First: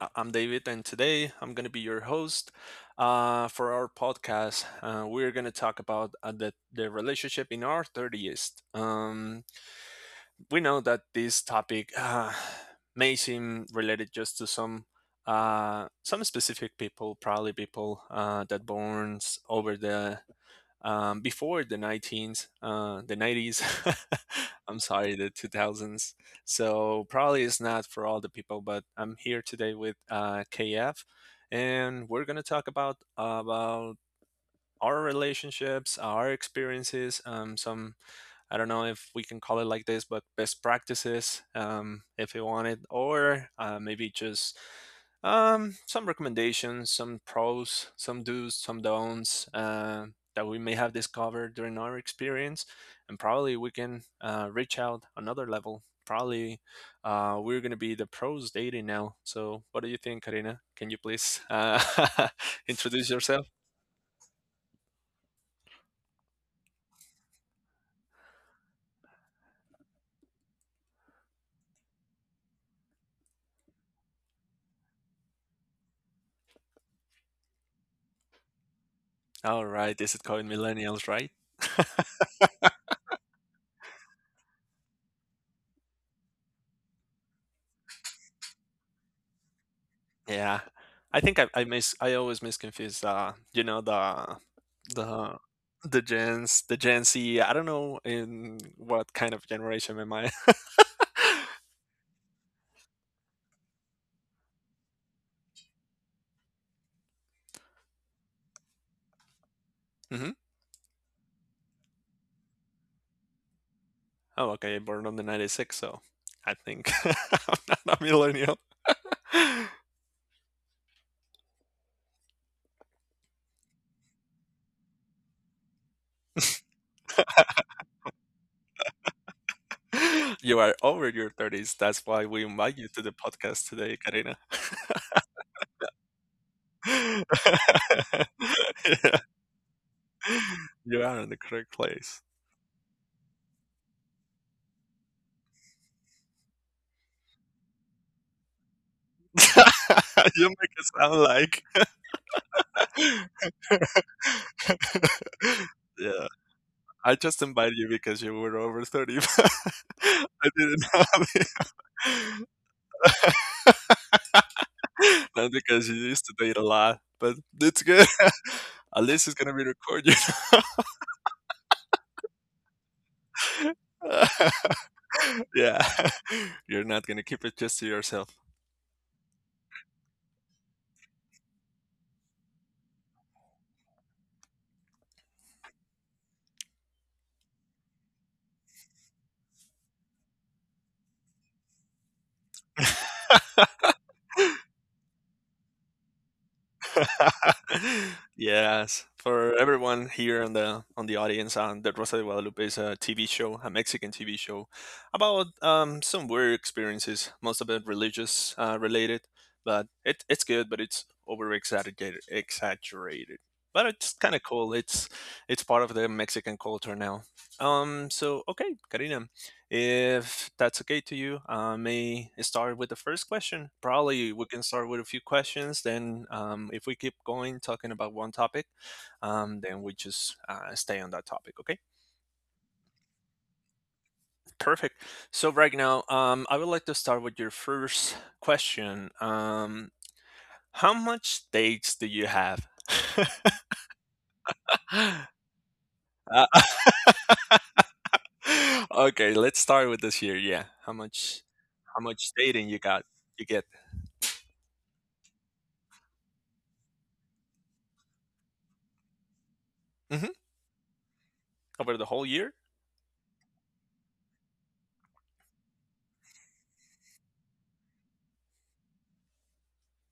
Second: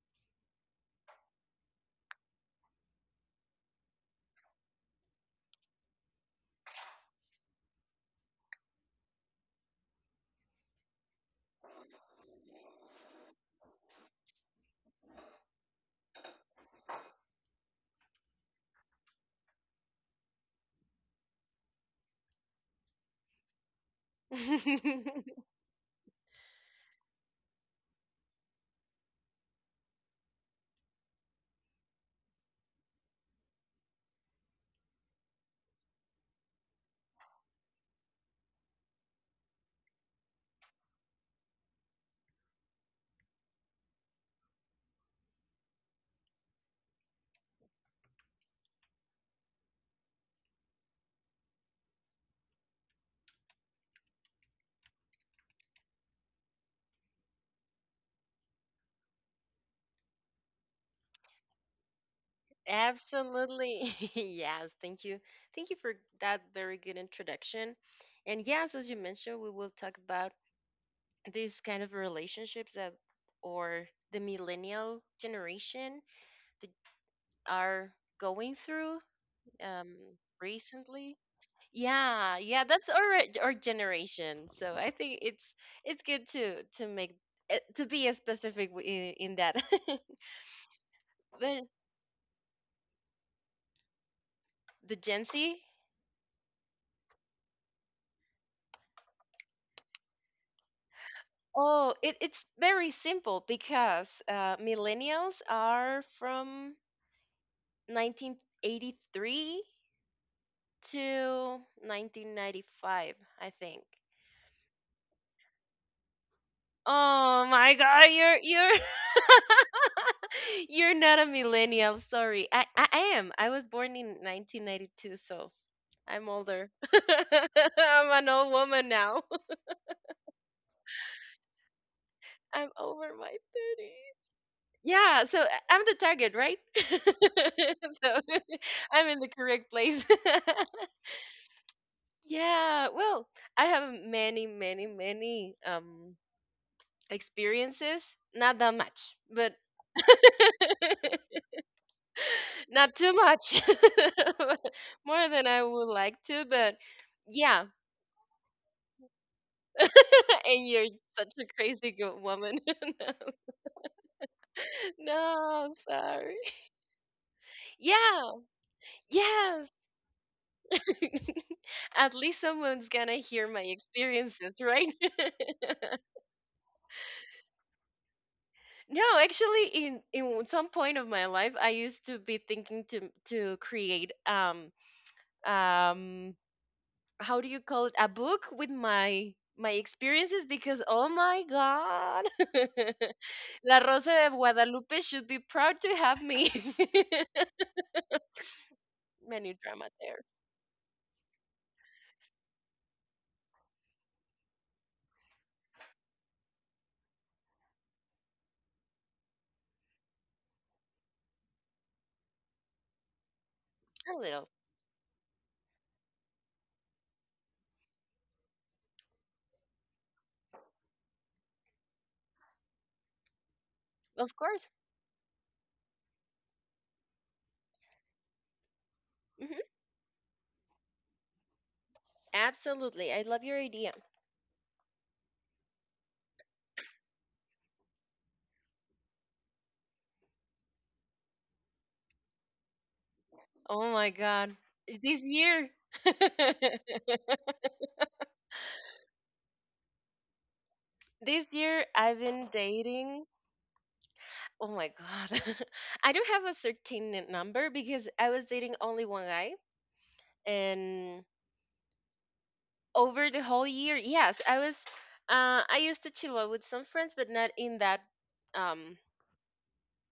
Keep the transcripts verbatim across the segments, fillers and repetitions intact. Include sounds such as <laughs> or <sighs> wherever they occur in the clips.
I- I'm David, and today I'm going to be your host uh, for our podcast. Uh, we're going to talk about uh, the, the relationship in our thirties. Um, we know that this topic uh, may seem related just to some uh, some specific people, probably people uh, that borns over the um, before the nineteens, uh, the nineties. <laughs> I'm sorry, <laughs> the two thousands. So probably it's not for all the people, but I'm here today with uh, K F, and we're gonna talk about about our relationships, our experiences, um, some I don't know if we can call it like this, but best practices, um, if you want it, or uh, maybe just um, some recommendations, some pros, some do's, some don'ts uh, that we may have discovered during our experience, and probably we can uh, reach out another level. Probably uh, we're going to be the pros dating now. So, what do you think, Karina? Can you please uh, <laughs> introduce yourself? Absolutely. <laughs> Yes, thank you. Thank you for that very good introduction. And yes, as you mentioned, we will talk about these kind of relationships that or the millennial generation that are going through All um right, this is called millennials, recently. right? Yeah, yeah, that's our our generation. So I think it's it's good to to make eh, to be as specific w- in, in that. <laughs> Yeah. I think I I But miss I always misconfuse, uh, you know, the the Gen the Z. the gens the Gen Z. I don't know in what kind of generation am I. <laughs> Oh, it, it's very simple because uh, millennials are from nineteen eighty-three Mhm. to nineteen ninety-five, I think. Oh, okay, born on the ninety-six, so I think <laughs> Oh I'm my not a God, you're millennial. you're <laughs> <laughs> you're not a millennial. Sorry, I, I I am. I was born in nineteen ninety-two, so I'm older. <laughs> I'm an old woman now. <laughs> You are over your thirties. That's why we I'm invite you to over the my podcast today, thirties. Karina. Yeah, so I- I'm the target, right? <laughs> So <laughs> <laughs> I'm Yeah. in the correct place. <laughs> You are in the correct place. Yeah, well, I have many, many, many um experiences. Not that much, but <laughs> You make it sound like not too much. <laughs> <laughs> More than I <laughs> would like Yeah, to, but I just yeah. invited you because you were over thirty. <laughs> <laughs> I And didn't you're have such a it. crazy good woman. <laughs> <laughs> Not No, because you used to sorry. date a lot, but it's good. Yeah, <laughs> At least it's gonna be yes. recorded. <laughs> At least someone's gonna hear my experiences, right? <laughs> Yeah, <laughs> you're not gonna keep it just to yourself. <laughs> No, actually, in in some point of my life, I used to be thinking to to create um um how do you call it, a book with my my experiences because oh my god. <laughs> La rosa de guadalupe should be proud to have me. <laughs> <laughs> Yes, Menu for drama everyone there, here on the on the audience, um, the Rosa de Guadalupe is a T V show, a Mexican T V show, about um, some weird experiences, most of it religious uh, related. But it, it's good, but it's over exaggerated, exaggerated. But it's a kind of little cool. It's it's part of the Mexican culture now. Um, so okay, Karina, if that's okay to you, I may start with the first question. Probably of we can course. start with a few questions. Then, um, if we keep going talking about one topic, um, Hmm, then we just uh, stay on that topic. Okay, absolutely, I love your idea. perfect. So right now, um, I would like to start with your first question. Um, how much dates do you have? Oh my god, this <laughs> year. Uh, <laughs> okay, let's start with this year. Yeah, how <laughs> much? This year How I've much been dating you got? dating. You get Oh my god. <laughs> I don't have a certain number because I was dating only one guy hmm and over the whole year? over the whole year. Yes, I was. Uh, I used to chill out with some friends, but not in that um,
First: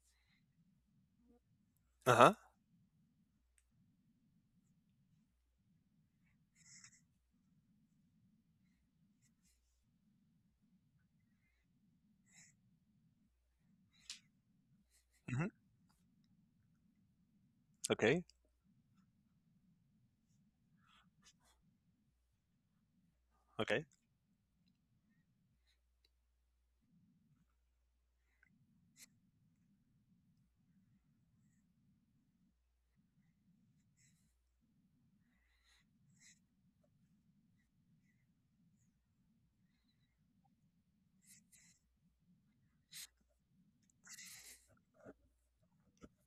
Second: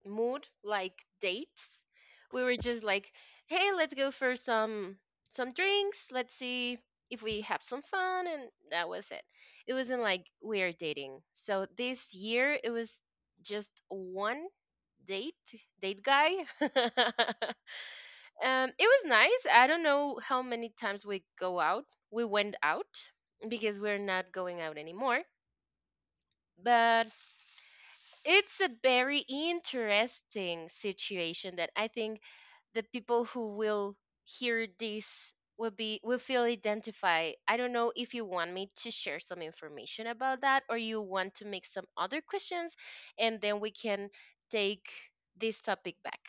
mood like dates. Uh huh. We were just like, hey, let's go for some some drinks. Let's see if we have some fun, and that was it. It wasn't like we are dating. So this year, it was just one date, Hmm. date guy. <laughs> Okay. Um, it was nice. I don't know how many times we go out. We went out because Okay. we're not going out anymore. But it's a very interesting situation that I think the people who will hear this will be, will feel identified. I don't know if you want me to share some information about that or you want to make some other questions and then we can take this topic back.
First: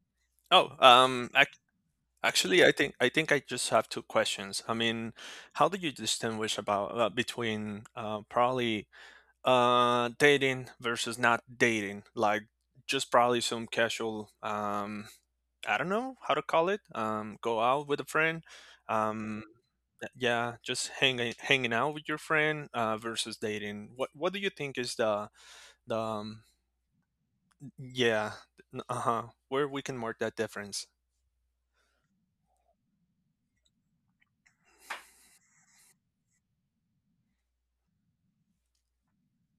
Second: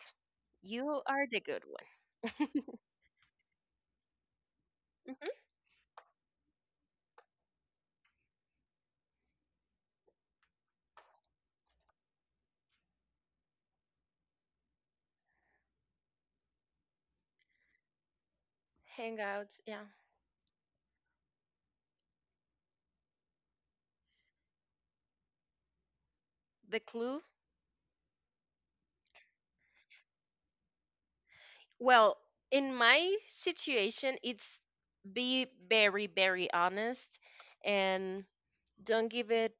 Oh, You are um, the ac- good one. actually, I think I think I just have two questions. I mean, Hmm. how do you distinguish about uh, between uh, probably uh, dating versus not dating? Like just probably some casual, um, I don't know how to call it. Um, go out with a friend. Um, Hangouts, yeah. yeah, just hanging hanging out with your friend uh, versus dating. What what do you think is the the um, The clue? Yeah, uh-huh, where we can mark that difference? Well, in my situation, it's be very, very honest and don't give it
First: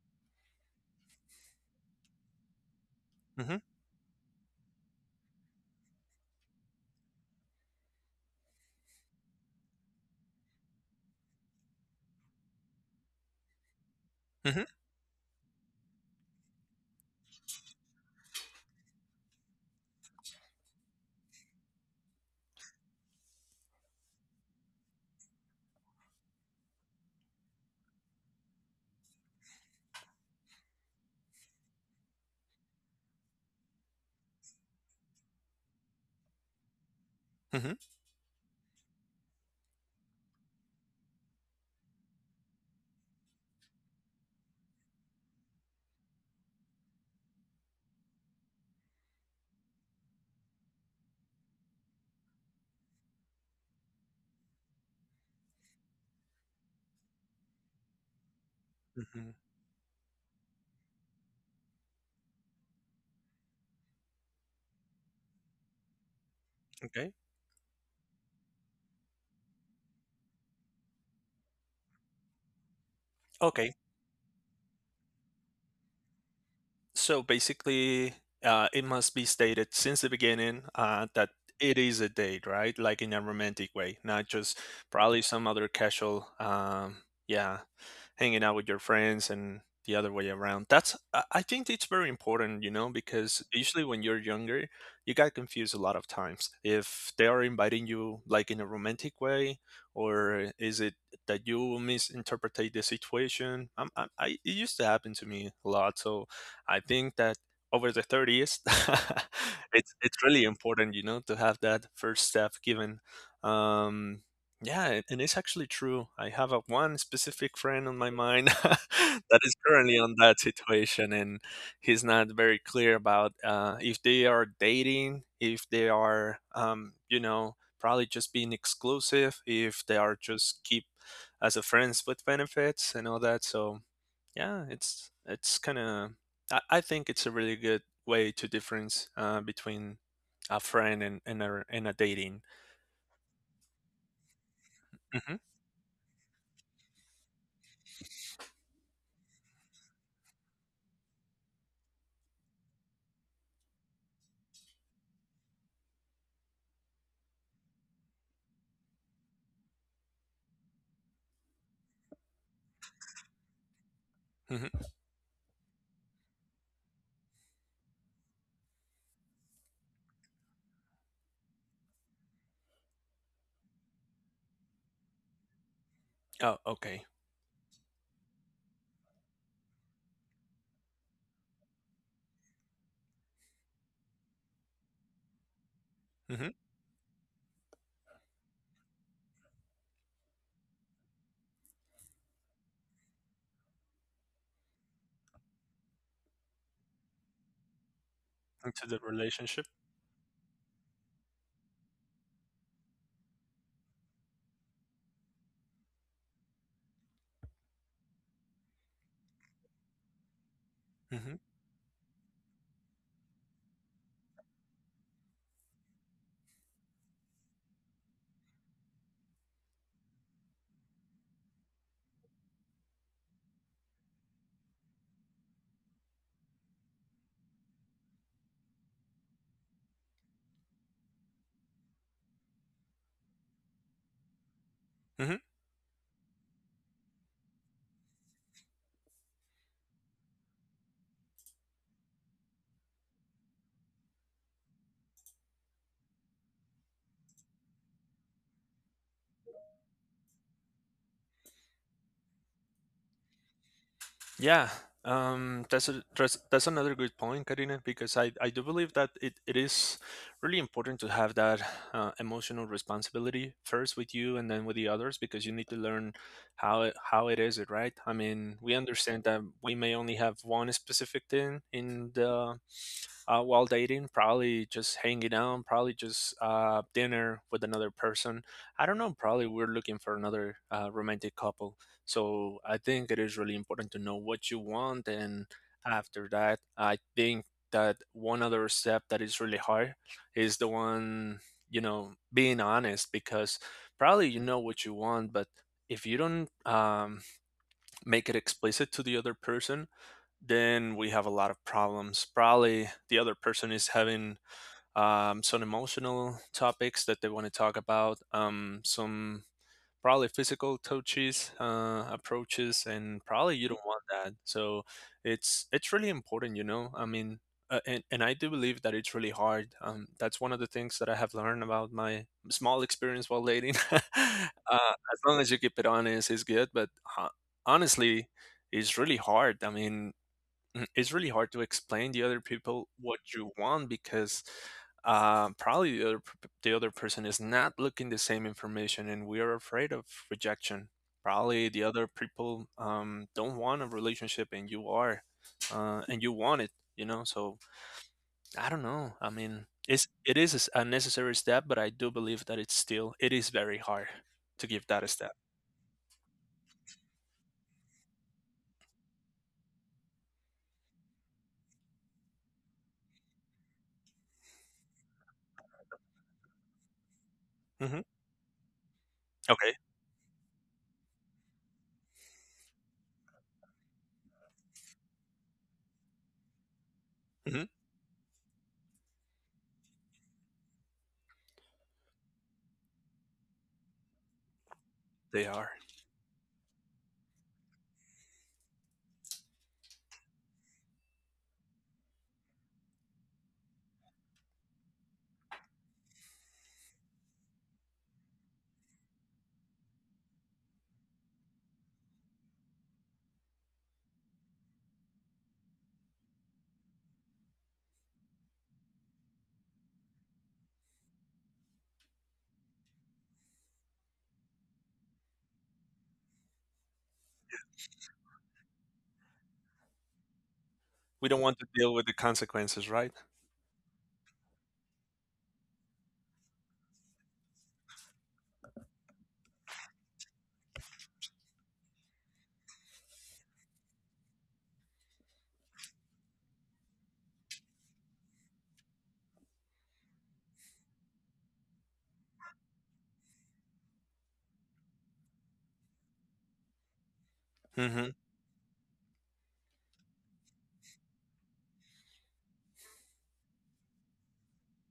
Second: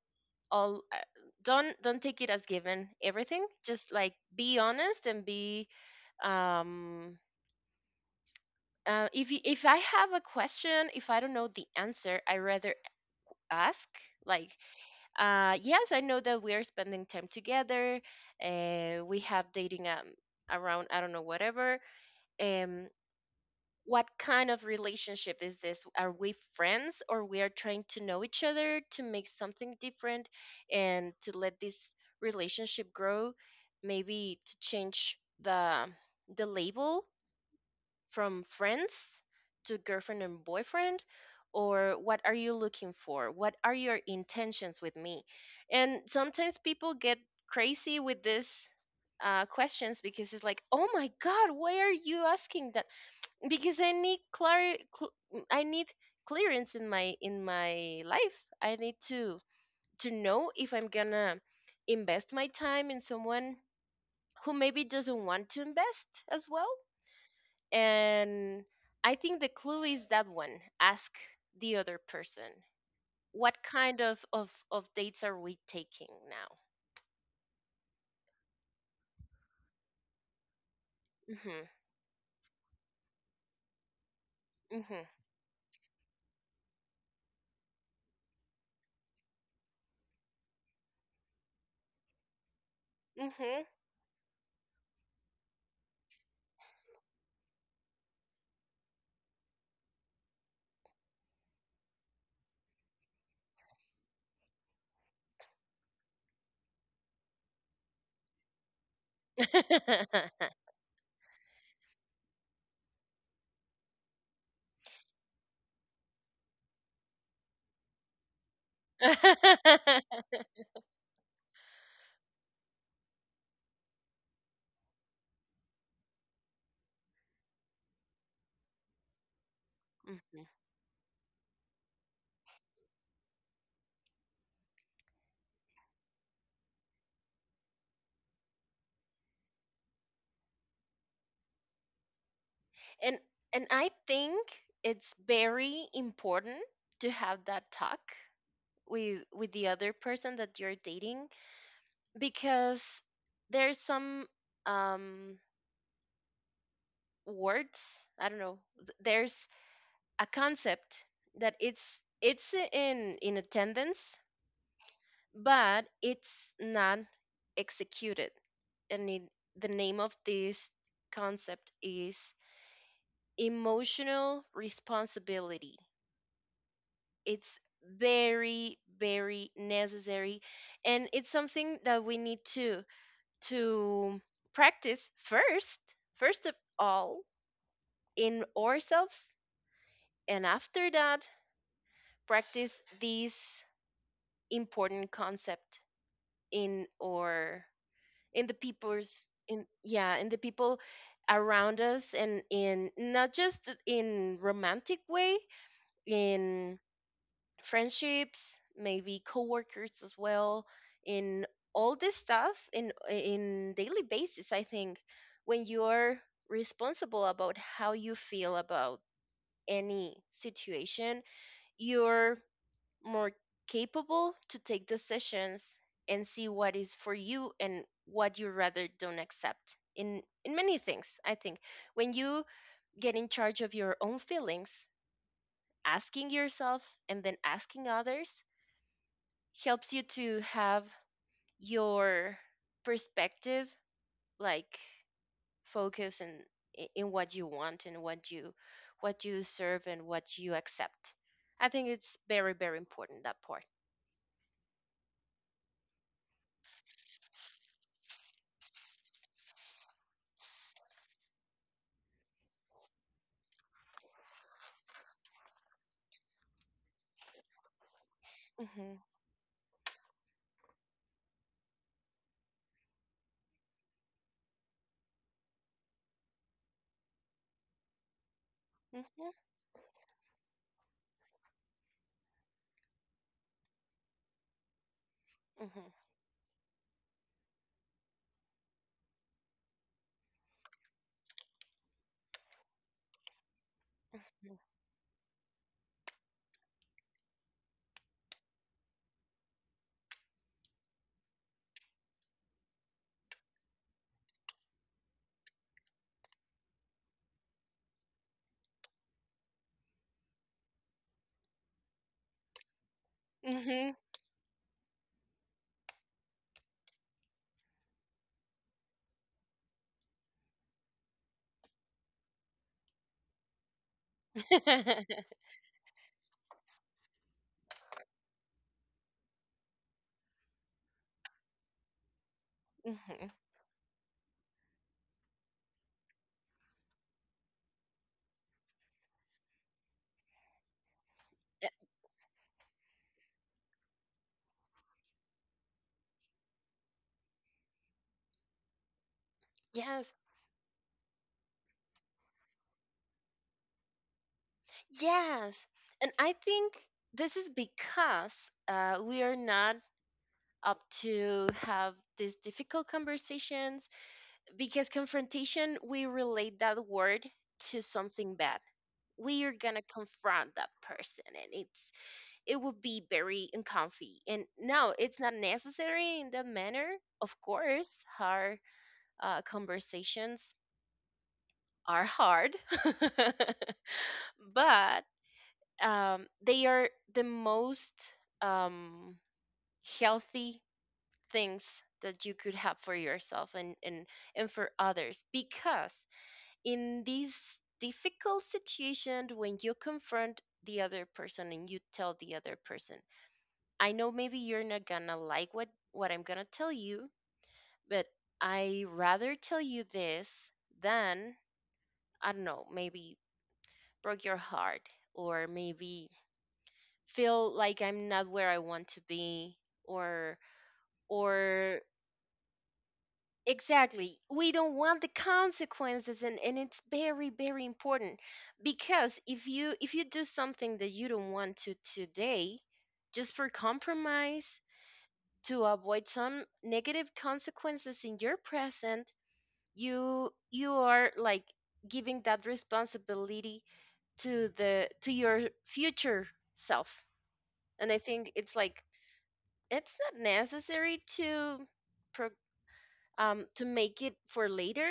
all, uh, don't don't take it as given everything, Mm-hmm. just like be honest and be um uh, if you, if I have a question, if I don't know the answer, I rather ask, like, Mm-hmm. uh, yes, I know that we are spending time together, uh, we have dating, um around, I don't know, whatever. Um, what kind of relationship is this? Are we friends or we are trying to know each other to make something different and to let this relationship grow, maybe to change the the label Mm-hmm. from friends to girlfriend and boyfriend? Or what are you looking for? What are your intentions with me? And sometimes people get crazy with this, uh, questions, because it's like, oh my God, why are you asking? Because I need clar cl, I need clearance in my in my life. I need Mhm. to to know if I'm gonna invest my time in someone who maybe doesn't want to invest as well. Okay. And I think the clue is that one. Ask the other person, what Okay. kind of of of dates are we taking now. So basically, uh, it must be stated since the beginning uh, that Mhm. it is a date, right? Like in a romantic way, not just Mhm. probably some other casual. Um, yeah, hanging out with your friends and the other way around. That's I I think it's very important, you know, because Mhm. usually when you're younger, you got confused a lot of times. If they are inviting you like in a romantic way, or is it that you misinterpret the situation? I'm, I I it used to happen to me a lot, so I think that over the thirties, <laughs> it's it's really important, you know, to have that first step given. Um, yeah, and it's actually true. I have a one specific friend on my mind <laughs> that is currently on <laughs> that situation, and he's not very clear about uh, if they are dating, if they are, um, you know, probably just being exclusive, if they are Mhm. just keep as a friends with benefits and all that. So yeah, it's it's kind of I, I think it's a really good way to difference uh, between a friend and and a, and a dating. and and I think it's Hmm. very important to have that talk with with the other person that you're dating because there's some um words, I don't know, th- there's a concept that it's it's in in attendance Hmm. but it's not executed, and it, the name of this concept is emotional responsibility. Oh, okay. It's very very necessary and it's something that we need to to practice first, first Mhm. of all in ourselves, and after that practice this important concept in, or in the Into the people's relationship. in, yeah, in the people around us, and in not just in romantic way, in friendships, maybe coworkers as well, Hmm. in all this stuff in in daily basis. I think when you're responsible about how you feel about any situation, you're more capable to take decisions and see what is for you and what you rather don't accept in in many things. I think when you get in charge of your own feelings, Hmm. asking yourself and then asking others, helps you to have your perspective like focus in, I- in what you want and what you, what you deserve and what you accept. I think it's very very important, that part. Yeah, um, that's a, that's that's another good point, Karina, because I, I do believe that it, it is really important to have that uh, emotional responsibility first with you and then with the others because you need to learn how it, how it is it right. I mean, we Mhm. understand that we may only have one specific thing in the uh, while dating, probably just hanging out, probably just uh, dinner with another person. I don't know, Mhm. probably we're looking for another uh, romantic couple. So I think it is really important to know what you want. And Mhm. after that, I think that one other step that is really hard is the one, you know, being honest because probably you know what you want, but if you don't um, make it explicit to the other person, then we have a lot of problems. Probably the other person is having um, some emotional topics that they want to talk about, um, some probably physical touches, uh, approaches, and probably Mhm. you don't Mhm. want that. So it's it's really important, you know. I mean, uh, and and I do believe that it's really hard. Um, that's one of the things that I have learned about my small experience while dating. <laughs> Uh, as <laughs> long as you keep it honest, it's good. But uh, honestly, it's really hard. I mean, Mm, it's really hard to explain the other people what Mhm. you want because uh, probably the other p- the other person is not looking the same information, and we are afraid of rejection. Probably Uh, the other people um, don't want a relationship, and you are, uh, and you want it. You know, so I don't know. I mean, it's yes, it is a s- a necessary step, but I do believe that it's still it is very hard to give that a step. yes, and I think this is because uh, we are not up to have these difficult conversations because confrontation, we relate that word to Hmm. something bad. We are Okay, gonna confront that person and it's, it would be very uncomfy, and no, it's not necessary in that manner. Of hmm course our uh, conversations are hard, <laughs> but they are. um, they are the most um, healthy things that you could have for yourself and and and for others, because in these difficult situations when you confront the other person and you tell the other person, I know maybe you're not gonna like what what I'm gonna tell you, but I rather tell you this than, I don't know, maybe broke your heart or maybe feel like I'm not where I want to be, or We don't want to or. deal with the consequences, right? Exactly. We don't want the consequences, and, and it's very, very important because if you, if you do something that you don't want to today, just for compromise, to avoid some negative consequences in your present, you you are like giving that responsibility to the, to your future self. And I Hmm. think it's like, it's not necessary to pro-, um to make it for later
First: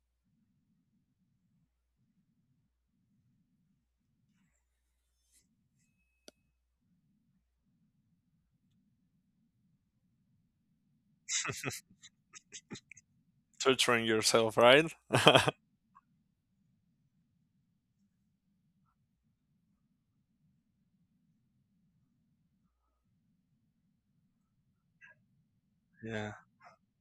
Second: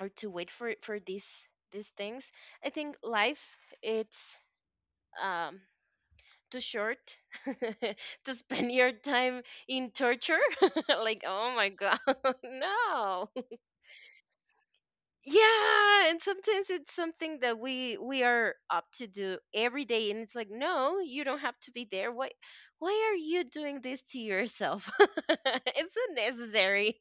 or to wait for for these these things. I think life it's um too short <laughs> to spend your time in torture. <laughs> Like oh my god. <laughs> No, Torturing yourself, right? <laughs> yeah, and sometimes it's something that we we are up to do every day, and it's like no, you don't have to be there, why why are you doing this to yourself? <laughs> It's Yeah. unnecessary.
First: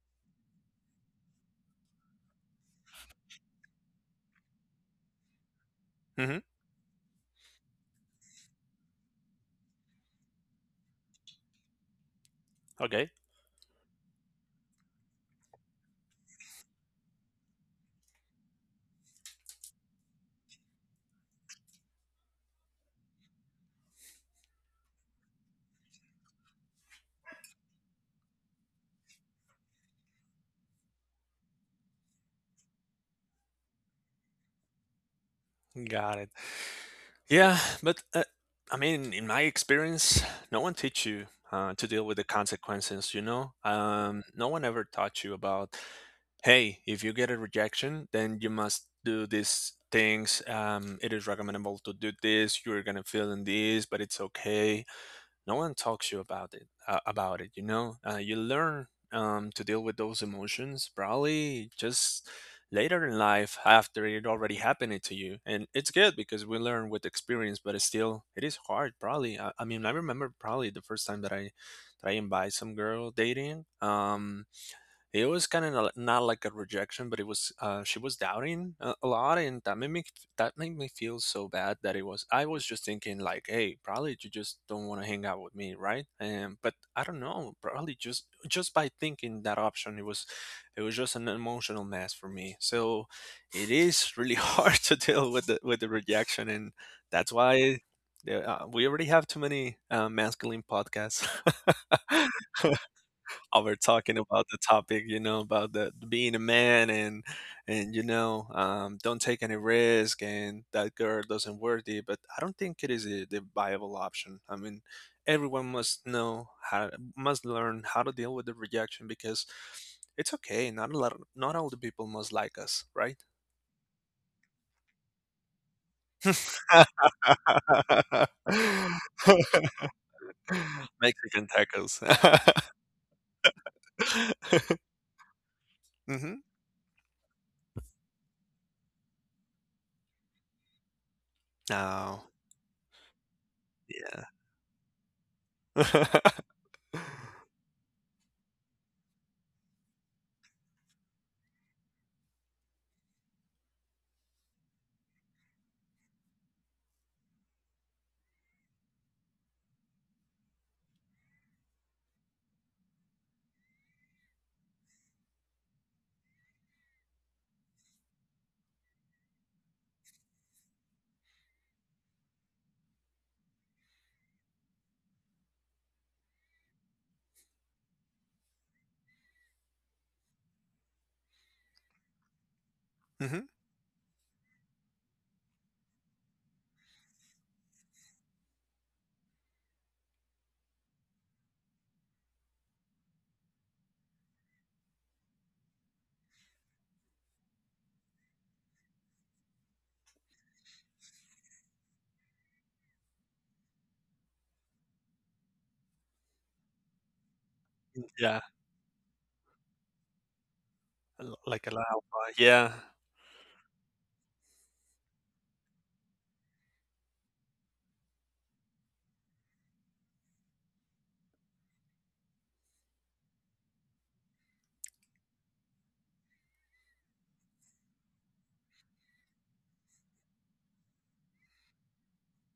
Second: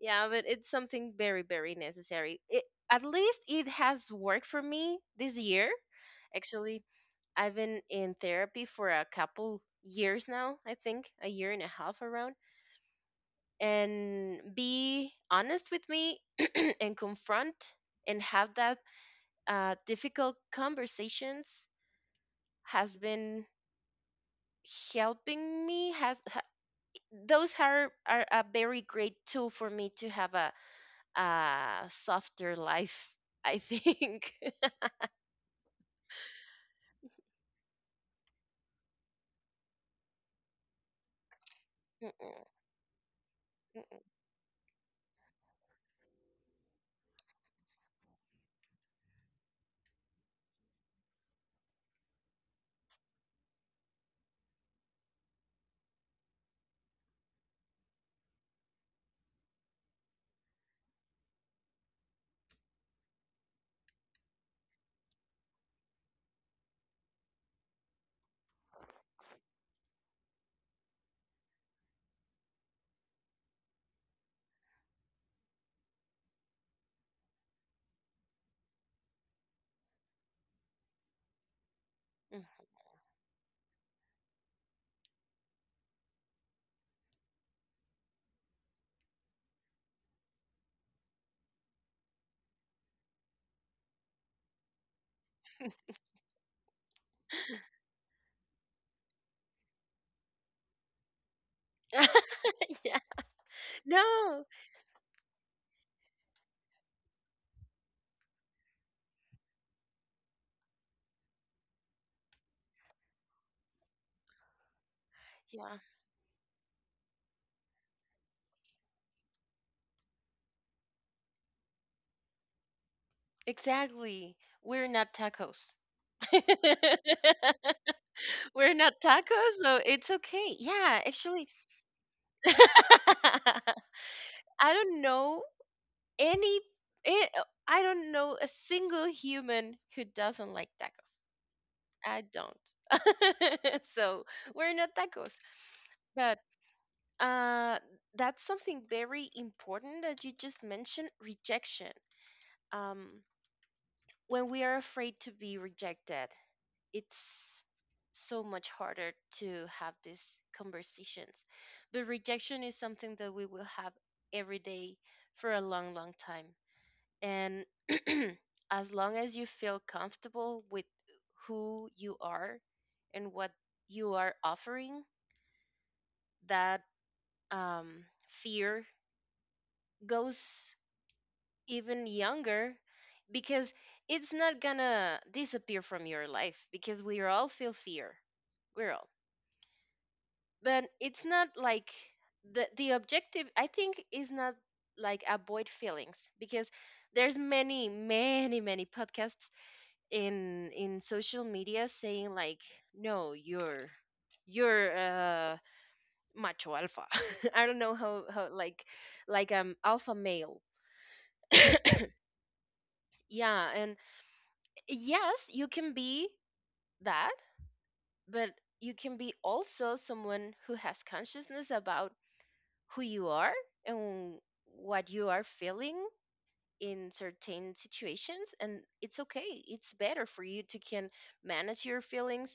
Yeah, but it's something very, very necessary. It, at least it has worked for me this year. Hmm. Actually, I've been in therapy for a couple years now, I think, a year and a half around. Okay. And be honest with me <clears throat> and confront and have that uh, difficult conversations has been helping me, has ha-, those are, are a very great tool for me to have a uh softer life I think. <laughs> Got it. Yeah, but uh, I mean, in my experience, no one teach you uh, to deal with the consequences. You know, Mm-mm, um, no one ever taught you about, hey, if you get a rejection, then you must do these things. Um, it is recommendable to do this. You're gonna feel in this, but it's okay. No one talks you about it uh, about it, you know, uh, you learn, um, to deal with those emotions probably just later in life after it already happened to you, and it's good because we learn with experience, but it's still it is hard probably. i, I mean, i remember probably the first time that i that i invited some girl dating, um it was kind of not like a rejection, but it was, uh, she was doubting a, a lot, and that made me, that made me feel so bad that it was, i mm-mm. was just thinking like, hey, probably you just don't want to hang out with me, right? And but i don't know, probably just just by thinking that option, it was, it was just an emotional mess for me. So it is really <laughs> hard to deal with the with the rejection. And that's why there, uh, we already have too many uh, masculine podcasts <laughs> Yeah, <laughs> over talking no, about the topic, you know, about the being a man, and and you know, um, don't take any risk and that girl doesn't worthy. But I don't think it is a, the viable option. I mean, everyone yeah, must know how must learn how to deal with the rejection because it's okay. Not a lot. of- Not all the people must like us, right? exactly, we're not tacos. <laughs> <laughs> We're not tacos, so it's okay. Yeah, Mexican actually. tacos. <laughs> I <laughs> don't know Hmm. any, eh, uh, I don't know a single human who doesn't like tacos. I No. don't. <laughs> Yeah. So we're not tacos, but <laughs> uh, that's something very important that you just mentioned, rejection. Um, when we are afraid to be rejected, it's so much harder to have these conversations. But rejection is something that we will have every day for a long, long time. And <clears throat> as long as you feel comfortable with who you are and what you are offering, that um, fear goes even younger, Hmm. because it's not gonna disappear from your life, because we all feel fear, we're all, but it's not like, the the objective I think is not like avoid feelings, because there's many many many podcasts in in social media saying like no, you're, you're uh macho alpha. <laughs> I don't know how Yeah, how like like um alpha male, l like a loud. Yeah. yeah, and yes, you can be that, but you can be also someone who has consciousness about who you are and what you are feeling in certain situations, and it's okay. It's better for you to can manage your feelings,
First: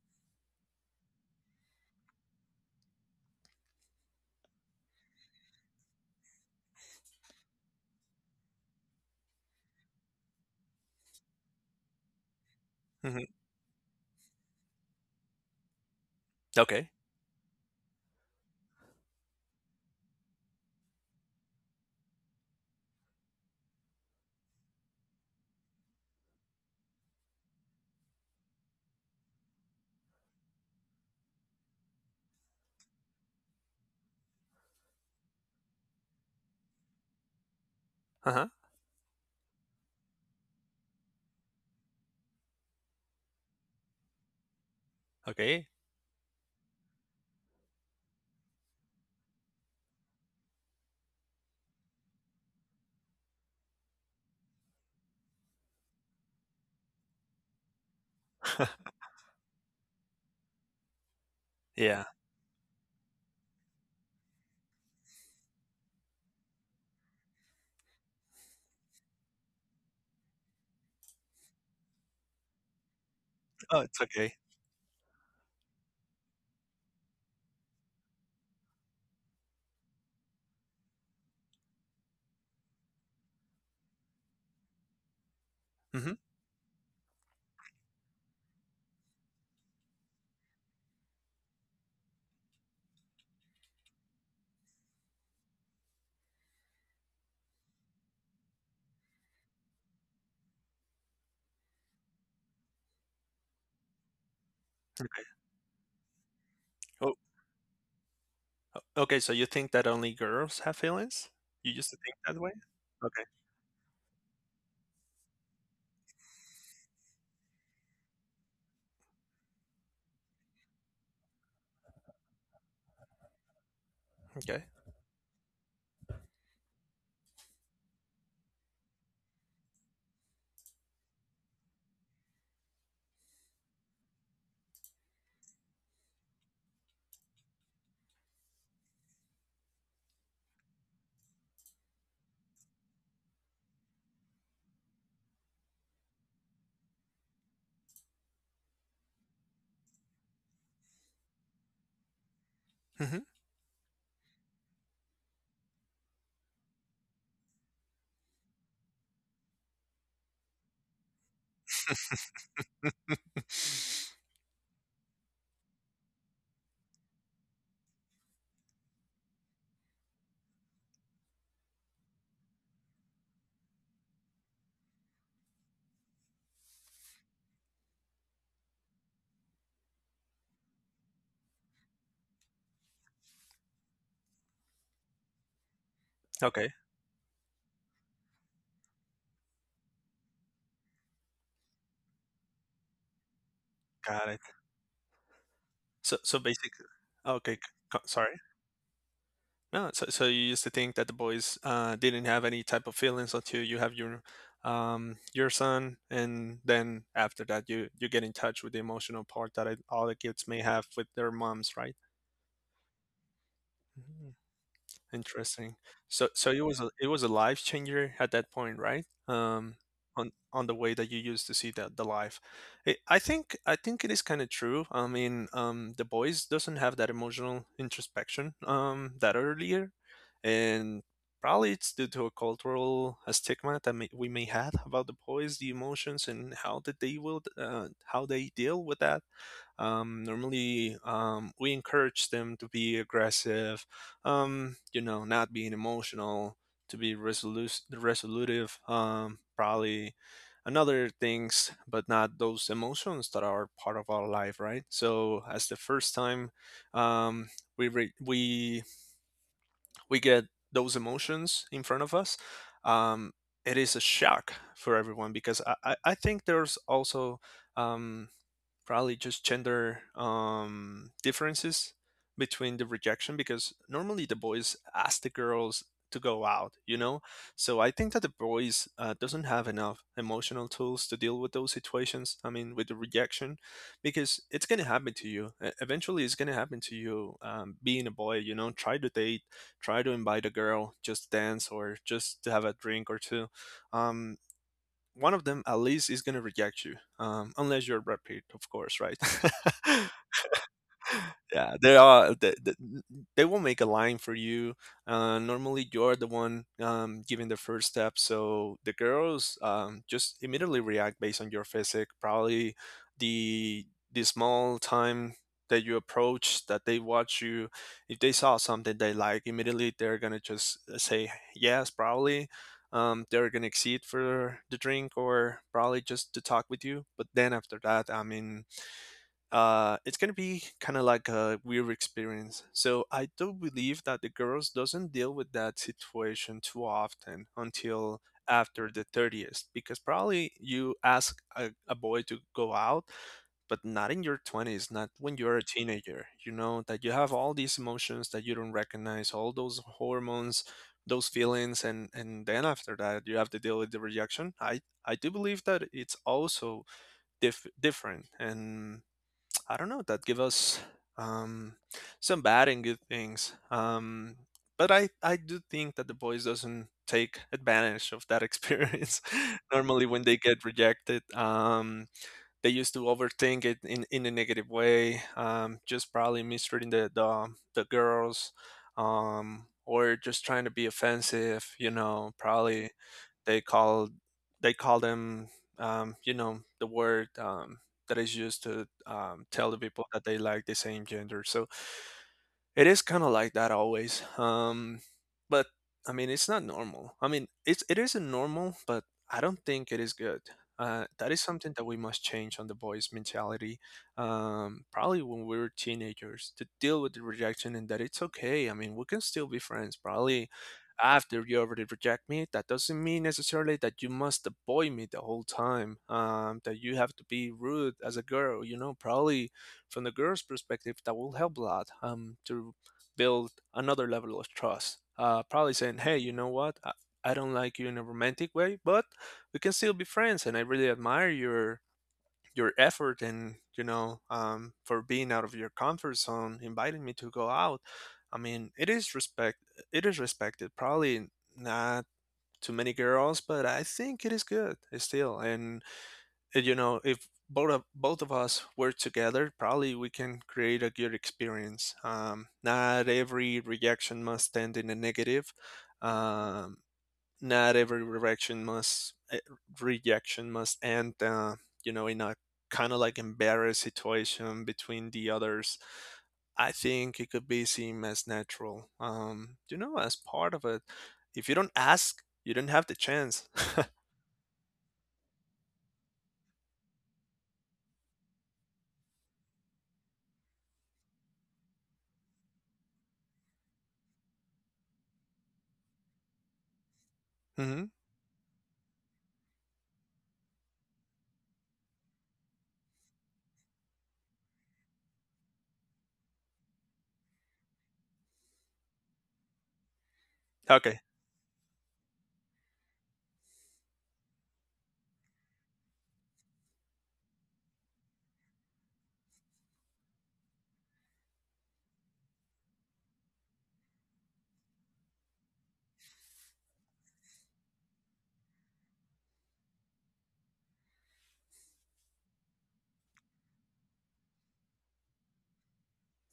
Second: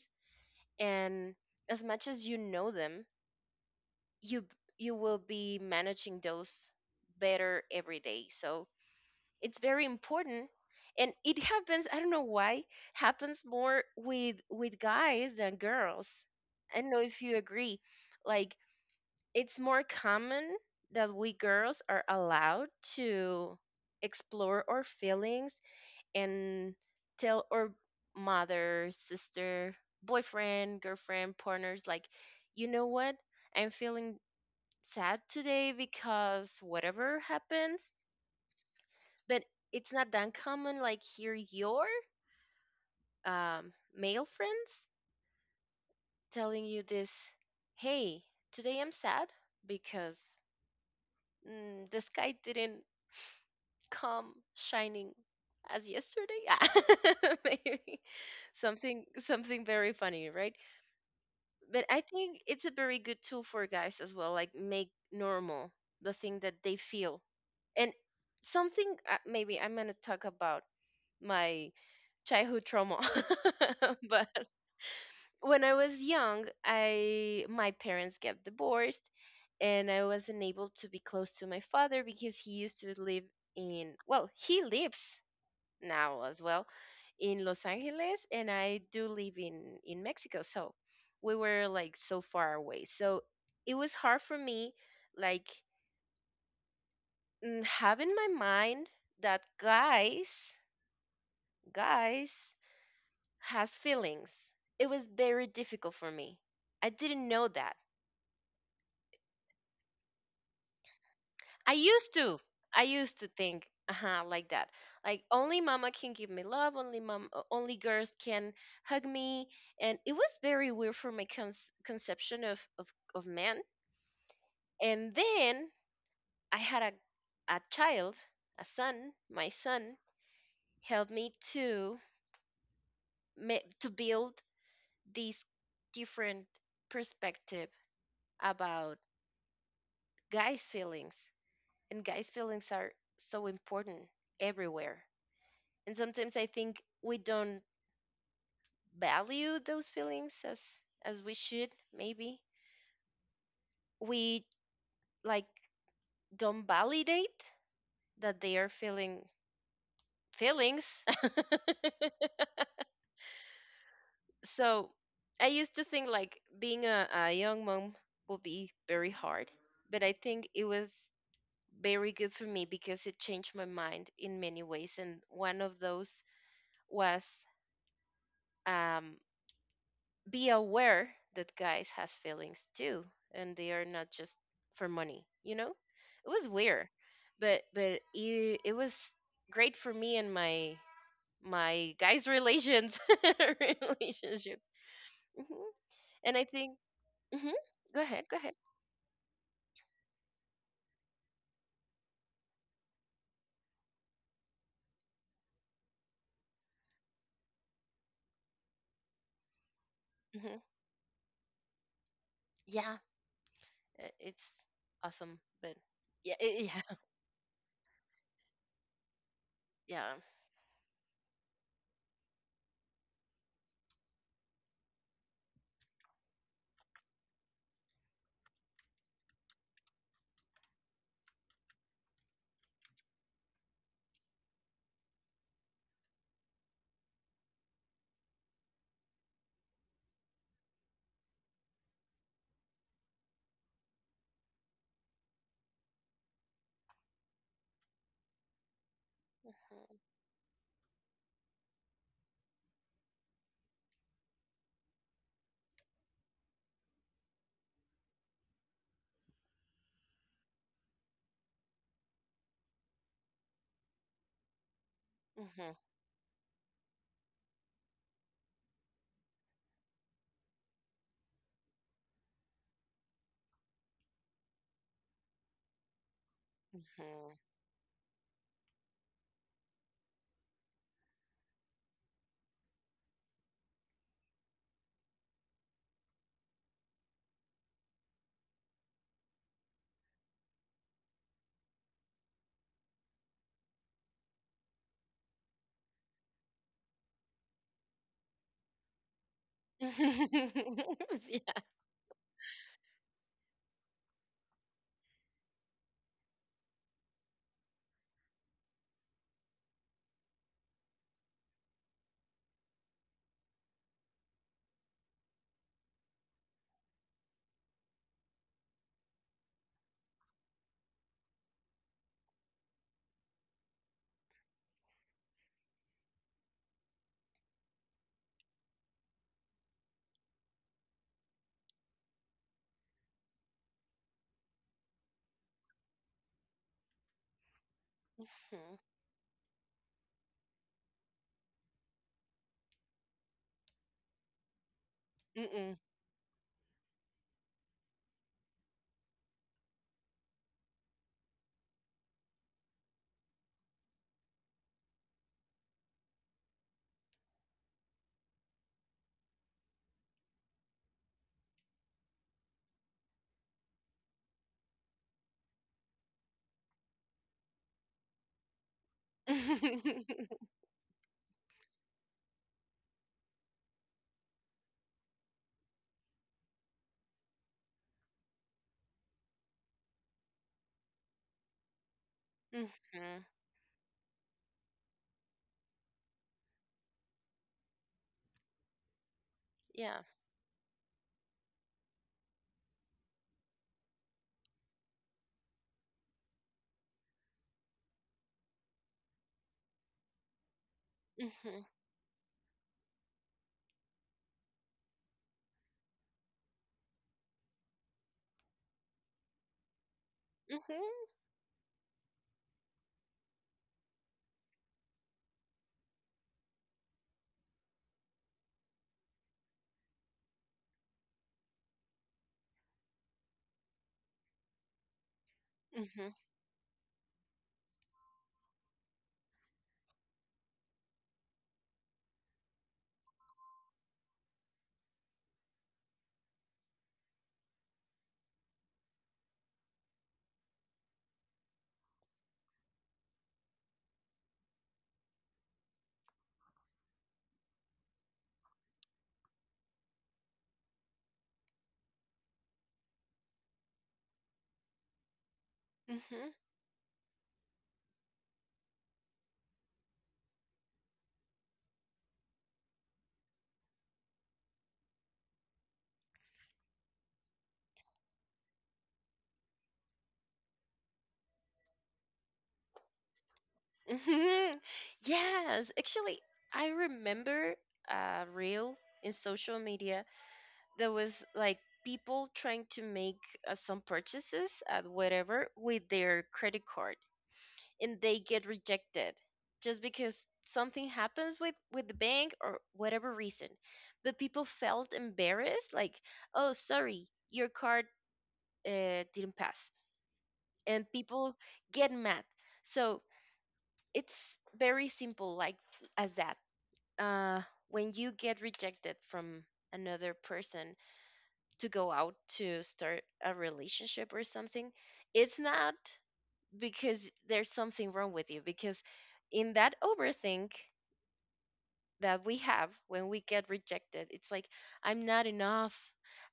and as much as you know them, you you will be managing those better every day. So it's very important. And it happens, I don't know why, Mhm. happens more with with guys than girls. I don't Okay. know if you agree, like it's more common that we girls are allowed to explore our feelings and tell our mother, sister, boyfriend, girlfriend, partners, like, you know what, I'm feeling sad today because whatever happens, Uh-huh. but it's not that common, like hear your um, male friends Okay. telling you this, "Hey, today I'm sad because, mm, the sky didn't <laughs> come shining as yesterday." <laughs> Yeah, maybe <laughs> something, something very funny, right? But I Yeah. think it's a very good tool for guys as well, like make normal the thing that they feel and something uh, maybe I'm going to talk about my childhood trauma Oh, it's <laughs> but okay. when I was young I my parents got divorced, and I wasn't able to be close to my father because he used to live in well he lives Mhm. now as well in Los Angeles, and I do live in in Mexico. So we were like so far away, so it was hard for me, like mm, have in my mind that guys guys has feelings. It was Okay. very difficult for me. I Oh, didn't know that. okay, so you think that only girls have feelings? I You used to used think to. that way? I used Okay. to think uh like that. Like only mama can give me love, only mom, uh, only girls can hug me, and it was very weird for my con- conception of, of of men. Okay. And then I had a a child, a son. My son helped me to ma- to build this different perspective about guys' feelings. And guys' feelings are so important everywhere. And sometimes I think we don't value those feelings as as we should, maybe. Mhm. We like don't validate that they are feeling feelings. <laughs> <laughs> So I used to think like being a, a young mom would be very hard, but I think it was very good for me because it changed my mind in many ways. And one of those was um, be aware that guys has feelings too, and they are not just for money you know It was Okay. weird, but but it, it was great for me and my my guys relations <laughs> Got it. relationships. Hmm. So And so I think, basically. hmm, Okay, c go co- ahead, go sorry. ahead. No, so so you used to think that the boys uh, didn't have any type of feelings until you have your um, your son, and then after that, you you get in touch with the emotional part that it, all the kids Hmm, may have with their moms, right? yeah, uh, it's awesome, but Interesting. So yeah so it it, was a, yeah it was a life changer at that point, right? Um, <laughs> yeah. on on the way that you used to see the the life. I I think I think it is kind of true. I mean, um, the boys doesn't have that emotional introspection um that earlier, and probably it's due to a cultural uh, stigma that may, we may have about the boys, the emotions, and how that they will uh, how they deal with that. Um, normally, um, we encourage them to be aggressive, um, you know, not being emotional, to be resolute, resolutive, um, probably and other things, but not those emotions that are part of our life, right? So, as the first time um, we re- we we get those emotions in front of us, um, it is a shock for everyone because Mhm, I, I I think there's also um, probably just gender um, differences between the rejection, because normally the boys ask the girls to go out, you know. mhm. So I think that the boys uh, doesn't have enough emotional tools to deal with those situations, I mean with the rejection, because it's going to happen to you. E- eventually it's going to happen to you, um, being a boy, you know. Try to date, try to invite a girl just dance or just to have a drink or two. um, One of them at least is going to reject you, um, unless you're Brad Pitt, of course, right? <laughs> <laughs> Yeah. Yeah, there are they, they, they will make a line for you. Uh, normally, you're the one um, giving the first step, so the girls um, just immediately react based on your physique. Probably the the small time that you approach, that they watch you. If they saw something they like, immediately they're gonna just uh, say yes. Probably um, they're gonna exceed for the drink, or probably just to talk with you. But then after that, I mean uh, it's gonna be kind of like a weird experience. So I do believe that the girls doesn't deal with that situation too often until Mhm. after the thirtieth, because probably you ask a, a boy to go out, but not in your twenties, not when you're a Mm-mm. teenager, you know, that you have all these emotions that you don't recognize, all those hormones, those feelings. and and then after that you have to deal with the rejection. I i do believe that it's also dif- different, and I don't know, that give us um, some bad and good things. Um, but I, I do think that the boys doesn't take advantage of that experience <laughs> normally when they get rejected. Um, they used to overthink it in, in a negative way, um, just probably mistreating the the, the girls, um, or just trying to be offensive. You know, <laughs> Mhm. probably they call they call them um, you know, the word um, that is used to um, tell the Yeah. people that they like the same gender. So it is kind of like that always. Um, but I mean, it's not normal. I mean, it's it isn't normal, but I don't think it is good. Uh, that is Mhm, something that we must change on the boys' mentality. Um, probably when we were teenagers, to deal with the rejection and that it's okay. I mean, we can still be friends. Probably mhm, after you already reject me, that doesn't mean necessarily that you must avoid me the whole time. Um, that you have to be rude as a girl. You know, probably from the girl's perspective, that will help a lot um, to build another level of trust. Uh, probably saying, mhm, hey, you know what? I, I don't like you in a romantic way, but we can still be friends. And I really admire your your effort and, you know, um, for being out of your comfort zone, inviting me to go out. I mean, it is respect. It is respected. Probably not too many girls, but I think it is good still. And uh, you know, if both of both of us were together, probably we can create a good experience. Um, not every reaction must end in a negative mhm, um, Not every reaction must eh, rejection must end uh, you know, in a kind of like embarrassed situation between the others. I think it could be seen as natural, um, you know, as part of it. If you don't ask, you don't have the chance. <laughs> mhm. <laughs> Yes, actually, I remember a reel in social media that was like people trying to make uh, some purchases at whatever with their credit card, Hmm. and they get rejected just because something happens with with the bank or whatever reason. But people felt embarrassed, like, "Oh, sorry, your card uh, didn't pass," and Okay. people get mad. So it's very simple, like as that, uh when you get rejected from another person to go out, to start a relationship or something, it's not because there's something wrong with you, because in that overthink that we have when we get rejected, it's like I'm not enough,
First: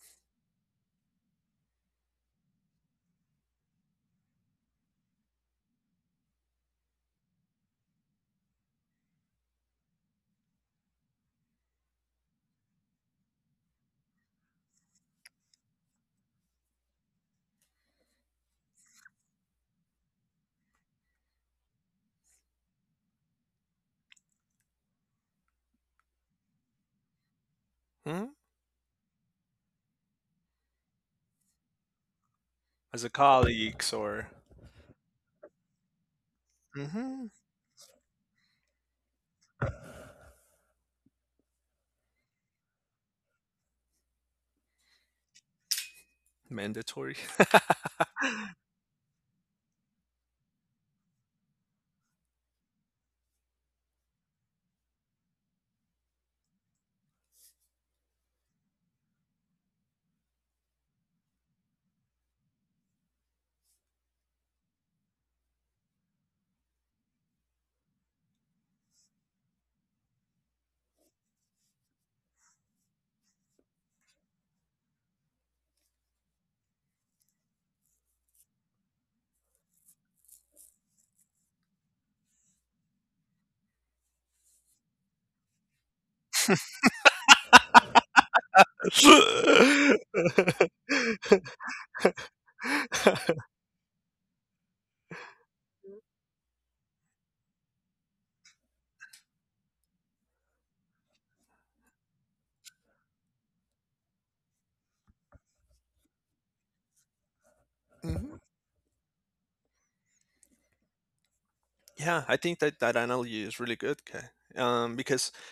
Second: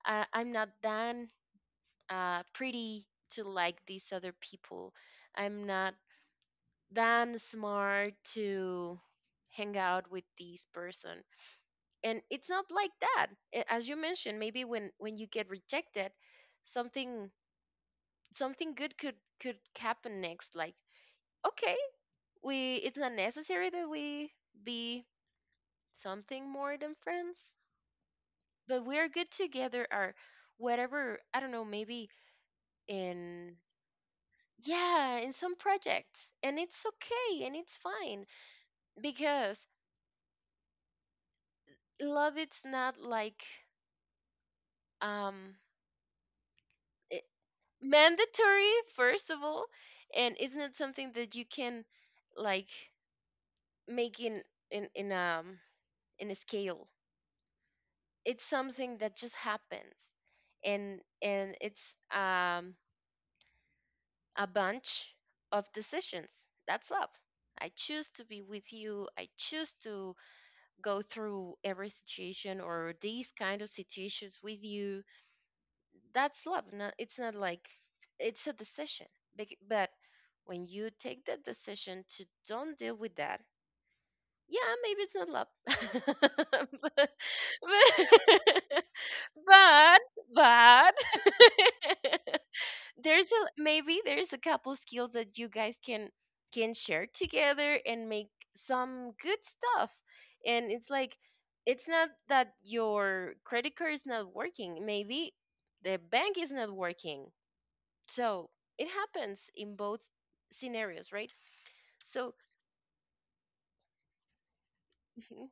uh, I'm not that uh, pretty to like these other people, I'm not than smart to hang out with this person. And it's not like that. A- as you mentioned, maybe when when you get rejected, something, something good could could happen next, like, okay, we it's not necessary that we be something more than friends, Hmm. but we're good together, or whatever. I don't know, maybe As a in, colleagues, or yeah, in some projects, and it's Mhm. okay and it's fine. Because love it's not like, um, Mandatory. it, <laughs> mandatory first of all, and isn't it something that you can like make in in in um in a scale? It's something that just happens, and and it's, um, a bunch of decisions. That's love. I choose to be with you, I choose to go through every situation or these kind of situations with you. That's love. Not, it's not like, it's a decision. Bec- But when you take the decision to don't deal with that, yeah, maybe it's not love. <laughs> But, but, but <laughs> there's a, maybe there's a couple skills that you guys can can share together and make some good stuff. And it's like it's not that your credit card is not working. Maybe the bank is not working, Mhm. so it happens in both scenarios, right? Yeah, So, I think that that analogy is really good, 'kay, um, because mhm,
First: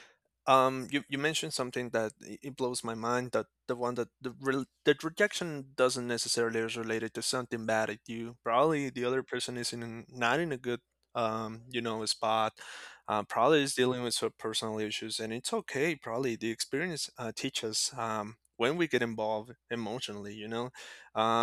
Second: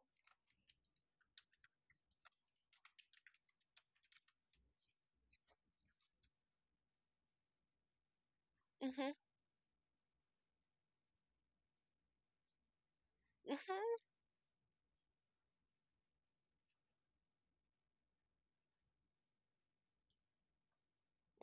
um, you, you mentioned something that i- it blows my mind, that the one that the re- that rejection doesn't necessarily is related to something bad at you. Probably the mhm, other person is in not in a good um you know, spot. Uh, probably is dealing mhm, with some personal issues, and it's okay. Probably the experience uh, teaches um when we get involved emotionally, you know,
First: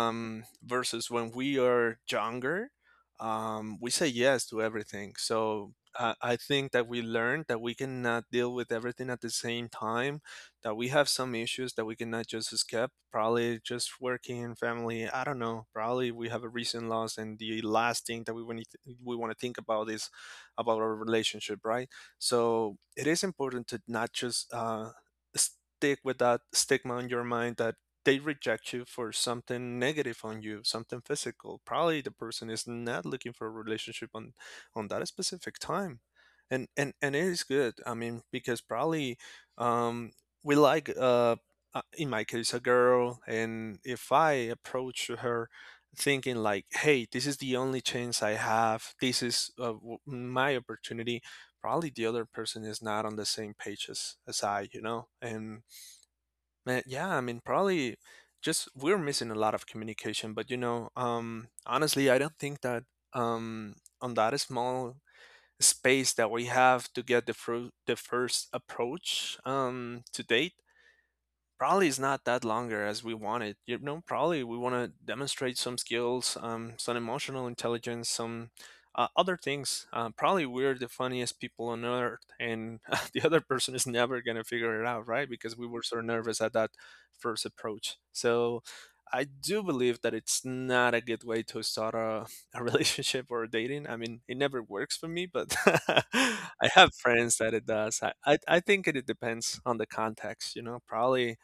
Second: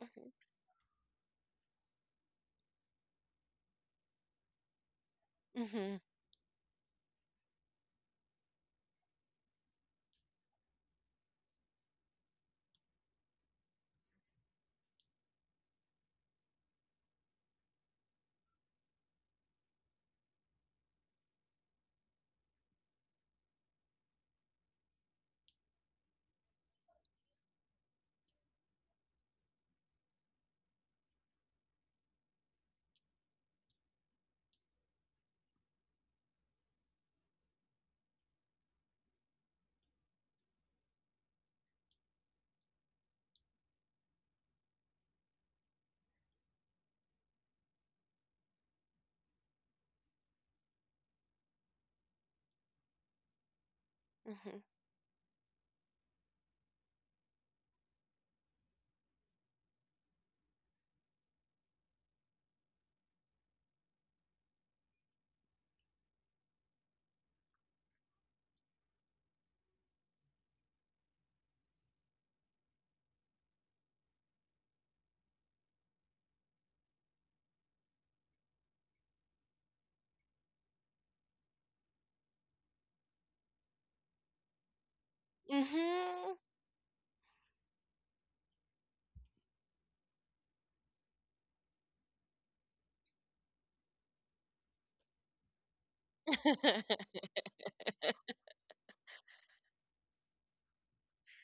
mhm, versus when we are younger. Um, we say yes to everything. So mhm, uh, I think that we learned that we cannot deal with everything at the same time, that we have some issues that we cannot just escape. Probably just working, family. I don't know. Probably we have a recent loss, and the last thing that we want to, we want to think about is about our relationship, right? So it is important to not just uh, stick with that stigma in your mind, that they reject you for something negative on you, something physical. Probably the person is not looking for a relationship on on that specific time. And and and it is good, I mean, because probably um we like uh uh, in my case a girl, and if I approach her thinking like, hey, this is the only chance I have, this is uh, w- my opportunity, probably the other person is not on the same page as, as mhm, I, you know. And man, yeah, I mean probably just we're missing a lot of communication, but you know, um, honestly, I don't think that um on that small space that we have to get the, fru- the first approach um, to date, probably is not that longer as we wanted. You know, probably we want to demonstrate some skills, um, some emotional intelligence, some uh, other things. Uh, probably we're the funniest people on earth, and <laughs> the other person is never gonna figure it out, right? Because we were so mhm, nervous at that first approach. So. I do believe that it's not a good way to start a, a <laughs> relationship or dating. I mean, it never works for me, but <laughs> I have friends that it does. I, I, I think it, it depends on the context, you know, probably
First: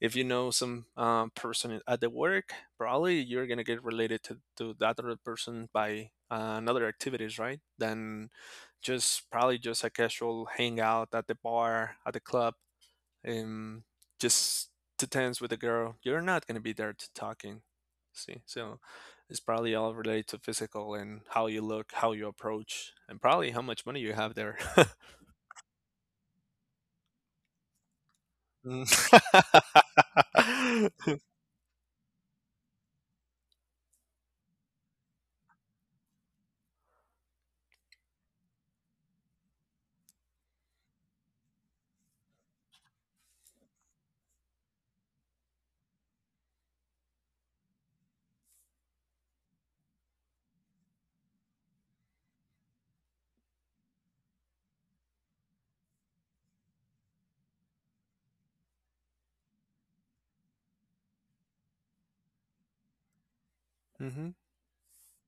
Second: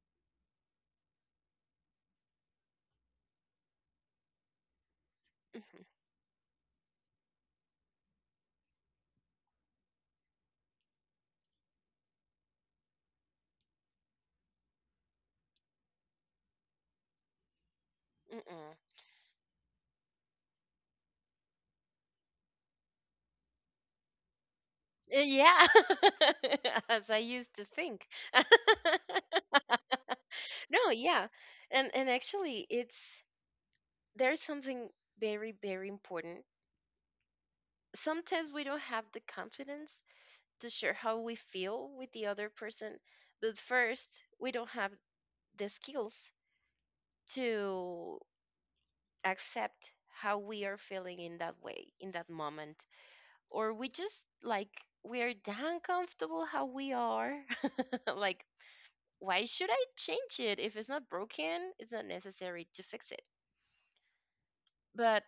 if you know some um, person at the work, probably you're gonna get related to, to that other person mhm, by uh, another activities, right? Than just probably just a casual hangout at the bar, at the club, and just to dance with a girl. You're not gonna be there to talking. See, mhm. so it's probably all related to physical, and how you look, how you approach, and probably how much money you have there. <laughs> Uh, yeah, <laughs> as I used to think. <laughs> Mm-hmm. No, yeah, and and actually, it's there's something very very important. Sometimes we don't have the confidence to share how we feel with the other person, but first we don't have the skills to accept how we are feeling in that way, in that moment. Or we just like, we are damn comfortable how we are. <laughs> Like, why should I change it? If it's not broken, it's not necessary to fix it. <laughs> But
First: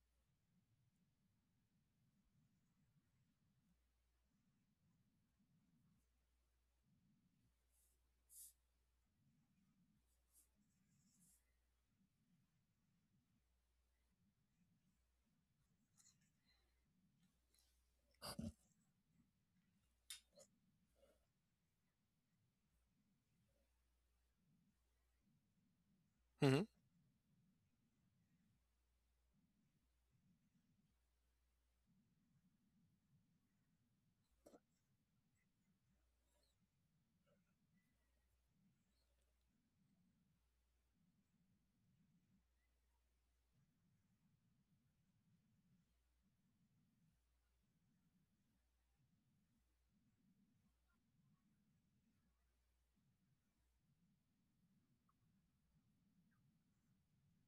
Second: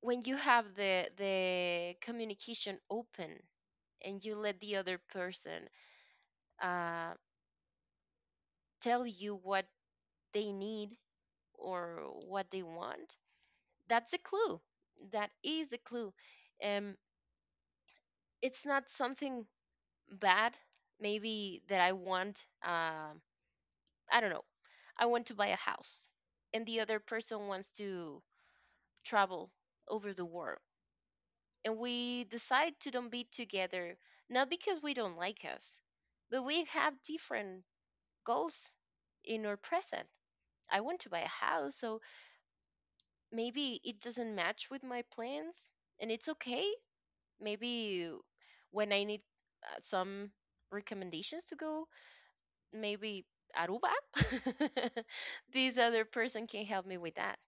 when you have the, the communication open, and you let the other person, uh, tell you what they need or what they want, that's a clue. That is a clue. Um, it's not something bad. Maybe that I want, um, I don't know, I want to buy a house, Hmm. and the other person wants to travel over the world, and we decide to don't be together. Not because we don't like us, but we have different goals in our present. I want to buy a house, so maybe it doesn't match with my plans, and it's okay. Maybe when I need uh, some recommendations to go, maybe Aruba, <laughs> this other person can help me with that.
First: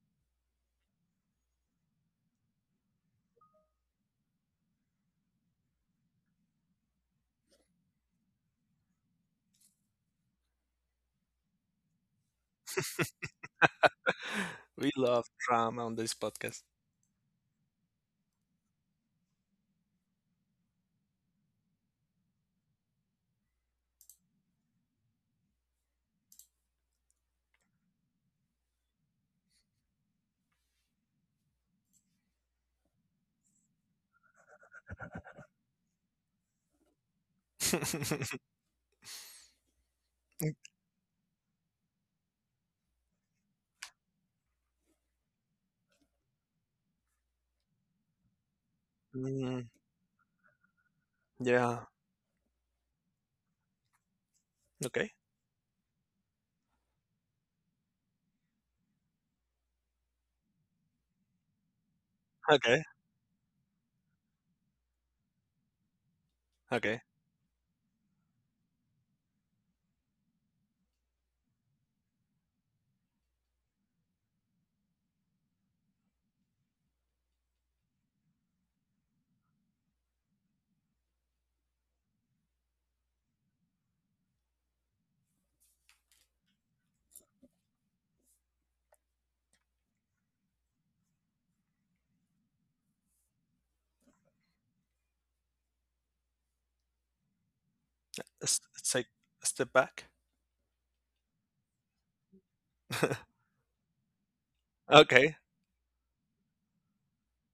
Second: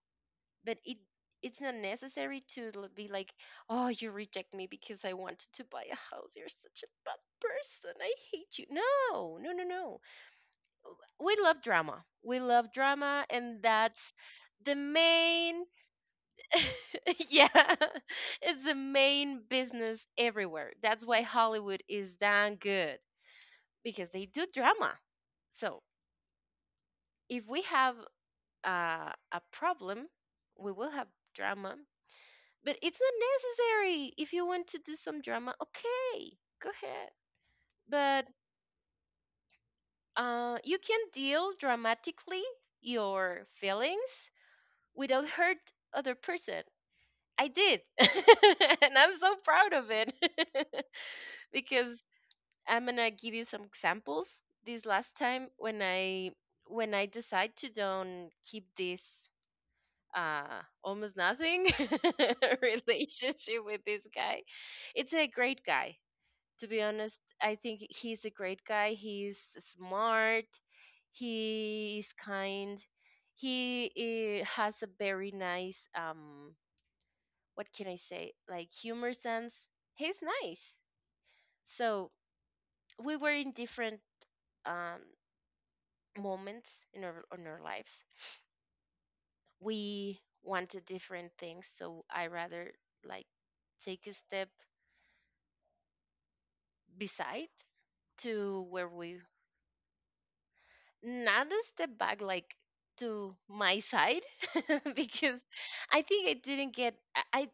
But it it's not necessary to l- be like, oh, you reject me because I wanted to buy a house. You're such a bad person. I hate you. No, no, no, no. We love drama. We love drama, and that's the We love main drama on this podcast. <laughs> yeah <laughs> it's the main business everywhere. That's why Hollywood is damn good, because they do drama. So if we have uh, a problem, we will have drama, but it's not necessary. If you want to do some drama, okay, go ahead. But <laughs> uh, you can deal dramatically your feelings without hurt other person. I did, <laughs> and I'm so Mm, proud of it <laughs> yeah. because I'm gonna give you some examples. This Okay. last time when I when I decide to don't keep this, uh, almost nothing <laughs> Okay. relationship with this guy. It's a great guy, to be Okay. honest. I think he's a great guy. He's smart. He is kind. He, uh has a very nice, um, what can I say, like humor sense. He's nice. So we were in different, um, moments in our on our lives, we wanted different things, so I rather like take a step beside Let's, to where let's take we a step back. not a step back, like <laughs> to my side <laughs> Okay. because I think I didn't get i i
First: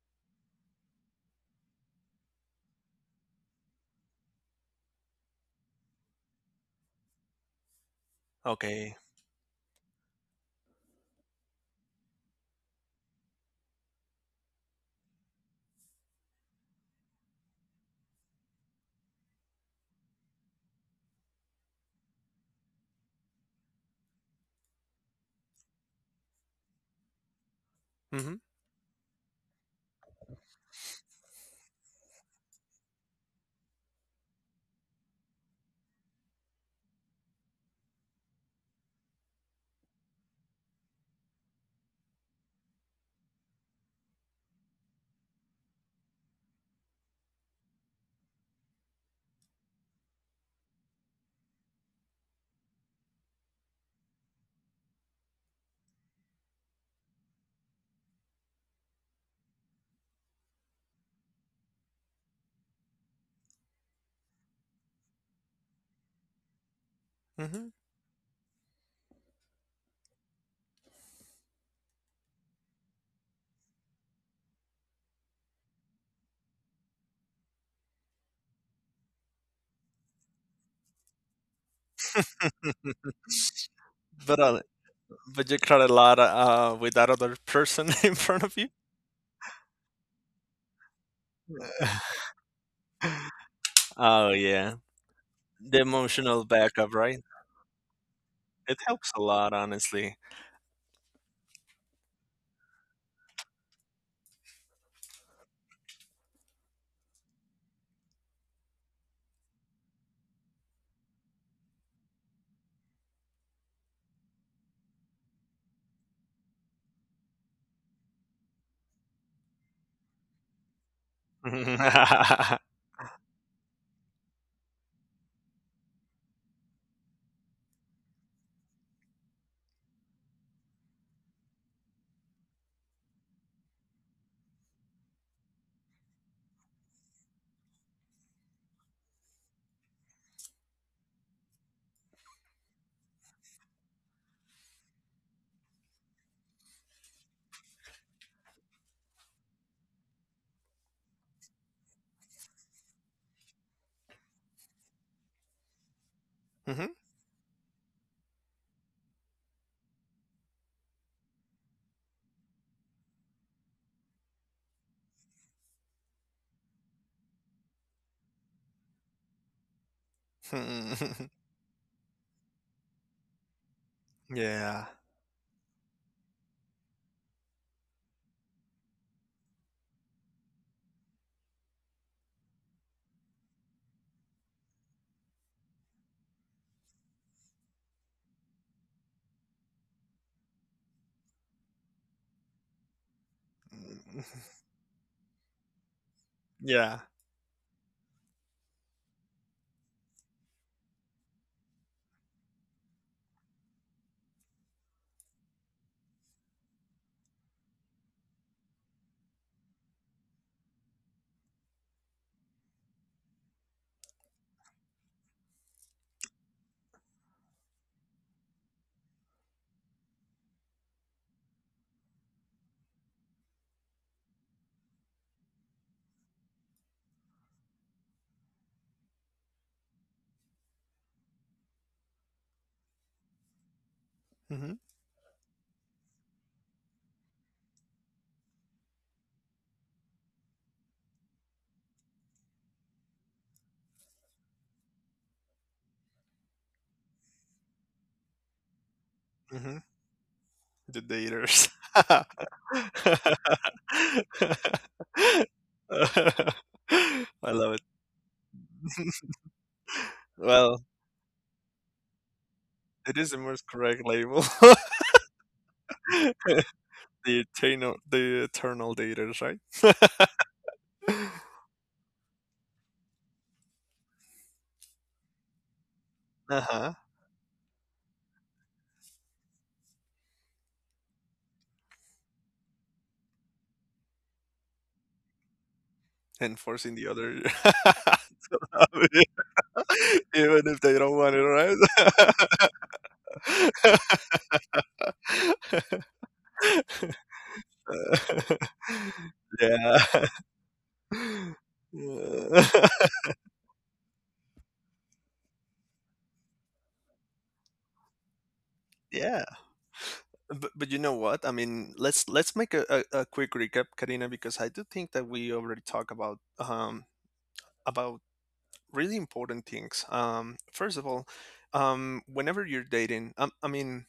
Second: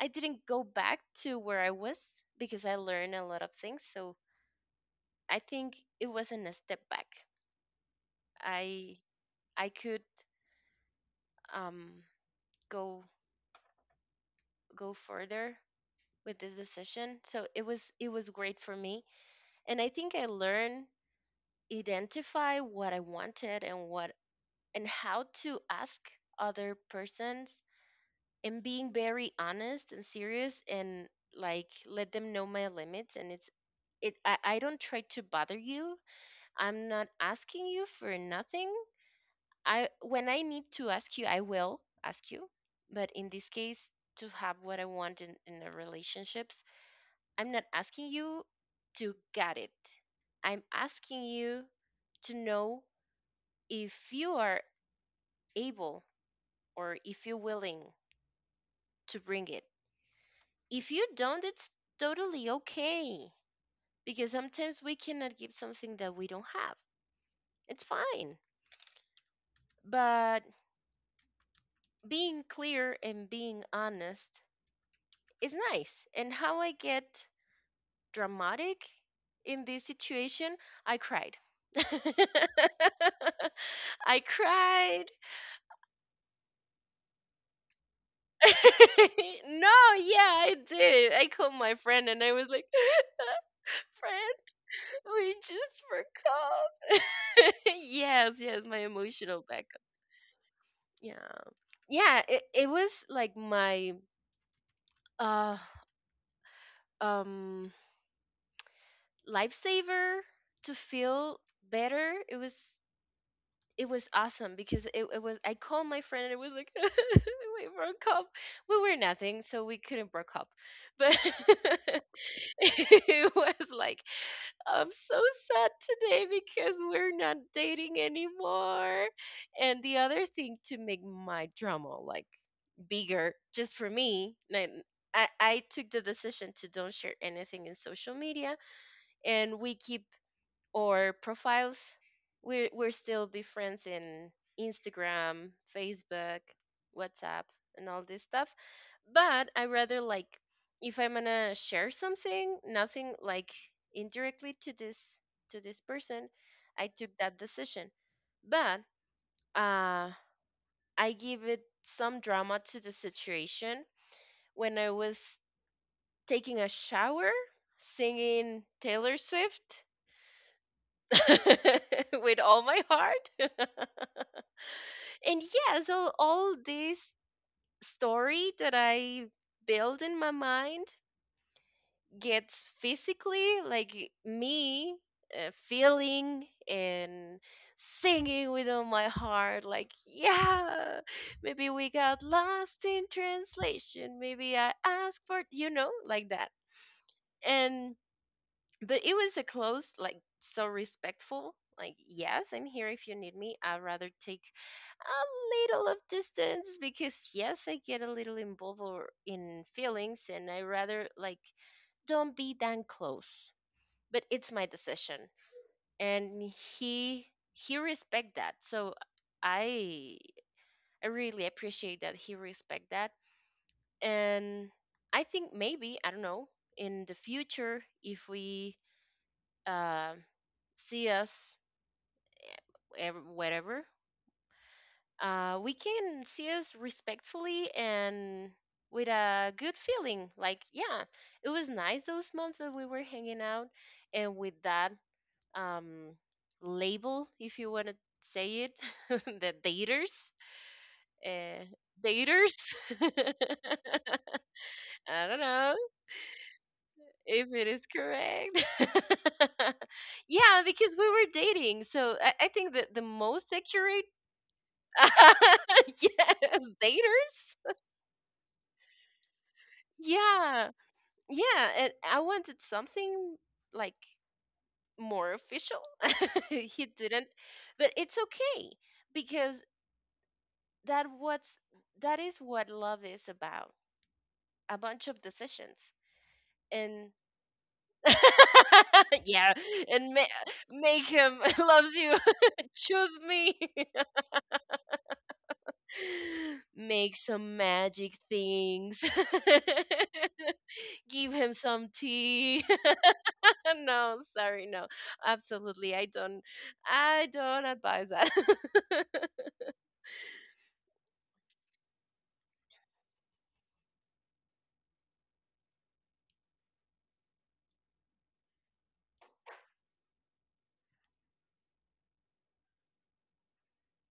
I didn't go back to where I was because I learned a lot of things. So I think it wasn't a step back. Okay. i I could, um, go go further with this decision, so it was it was great for me. And I think I learned identify what I wanted and what and how to ask other persons, Mm-hmm. and being very honest and serious, and like let them know my limits. And it's it I, I don't try to bother you. I'm not asking you for nothing. I when I need to ask you, I will ask you. But in this case, to have what I want in, in the relationships, I'm not asking you to get it. I'm asking you to know if you are able or if you're willing to bring it. If you don't, it's totally okay, because sometimes we cannot give something that we don't have. Mm-hmm. It's fine. But being clear and being honest is nice. And how I get dramatic in this situation, I cried. <laughs> I <laughs> But uh, cried. but you cried a lot uh, with that other person <laughs> in front <laughs> of you. No, yeah, I did. I called my friend <laughs> and I was like, <laughs> Oh friend, yeah, we the just emotional backup, right? forgot. <laughs> Yes, yes, It my helps a emotional lot, backup. honestly. <laughs> Yeah. Yeah, it, it was like my uh um lifesaver to feel better. It was it was awesome because it, it was I called my friend, and it was like <laughs> we broke up. We were nothing, so we couldn't broke up. But <laughs> it was like I'm so sad today because we're not dating anymore. And the other thing to make my drama like bigger, just for me, like, I, I took the decision to don't share anything in social media, and we keep or profiles. We're we're still different in Instagram, Facebook, WhatsApp, and all this stuff. But I rather like if I'm gonna share something, nothing like indirectly to this to this person, I Mhm. took that decision. But, uh, I give it some drama to the situation when I was taking a shower singing Taylor Swift <laughs> <laughs> with all my heart. Yeah. And yeah, so all this story that I build in my mind gets physically like me, uh, feeling and singing with all my heart like, yeah, maybe we got lost in translation, Mm, maybe I asked for you know like that. yeah. And but it was a close like so respectful, like yes I'm here if you need me, I'd rather take a little of distance because yes I get a little involved or in feelings, and I rather like don't be that close, but it's my decision. And he he respect that, so i I really appreciate that he respect that. And I think maybe I don't know in the future if we, uh see us ev- whatever, Hmm. uh, we can see us respectfully and with a good feeling. Like, yeah, it was nice those months that we were hanging out, and with that um, label, if you want to say it, <laughs> the Hmm. daters, The uh, daters. <laughs> daters. <laughs> I don't know I if it love is it. correct. <laughs> Yeah, Well, because we were dating, so I, I think that the it is the most most correct accurate, label. <laughs> <laughs> yes, The daters. eternal, the eternal daters, right? Yeah. Yeah, and I wanted something like more official. <laughs> He Uh-huh. didn't, but it's okay because that what's that is what love is about. A bunch of decisions And forcing and the other, <laughs> yeah, and <laughs> ma- even if they make don't want him it, <laughs> right? loves you. <laughs> Choose me. <laughs> Make some magic things. <laughs> <laughs> Give him some tea. Yeah. <laughs> No, sorry, no. Absolutely, I don't. I don't advise that. <laughs> <laughs> Yeah. <laughs> But, but you know what? I mean, let's let's make a, a, a quick recap, Karina, because I do think that we already talked about um, about really important things. Um, first of all, um, whenever you're dating, um, I mean,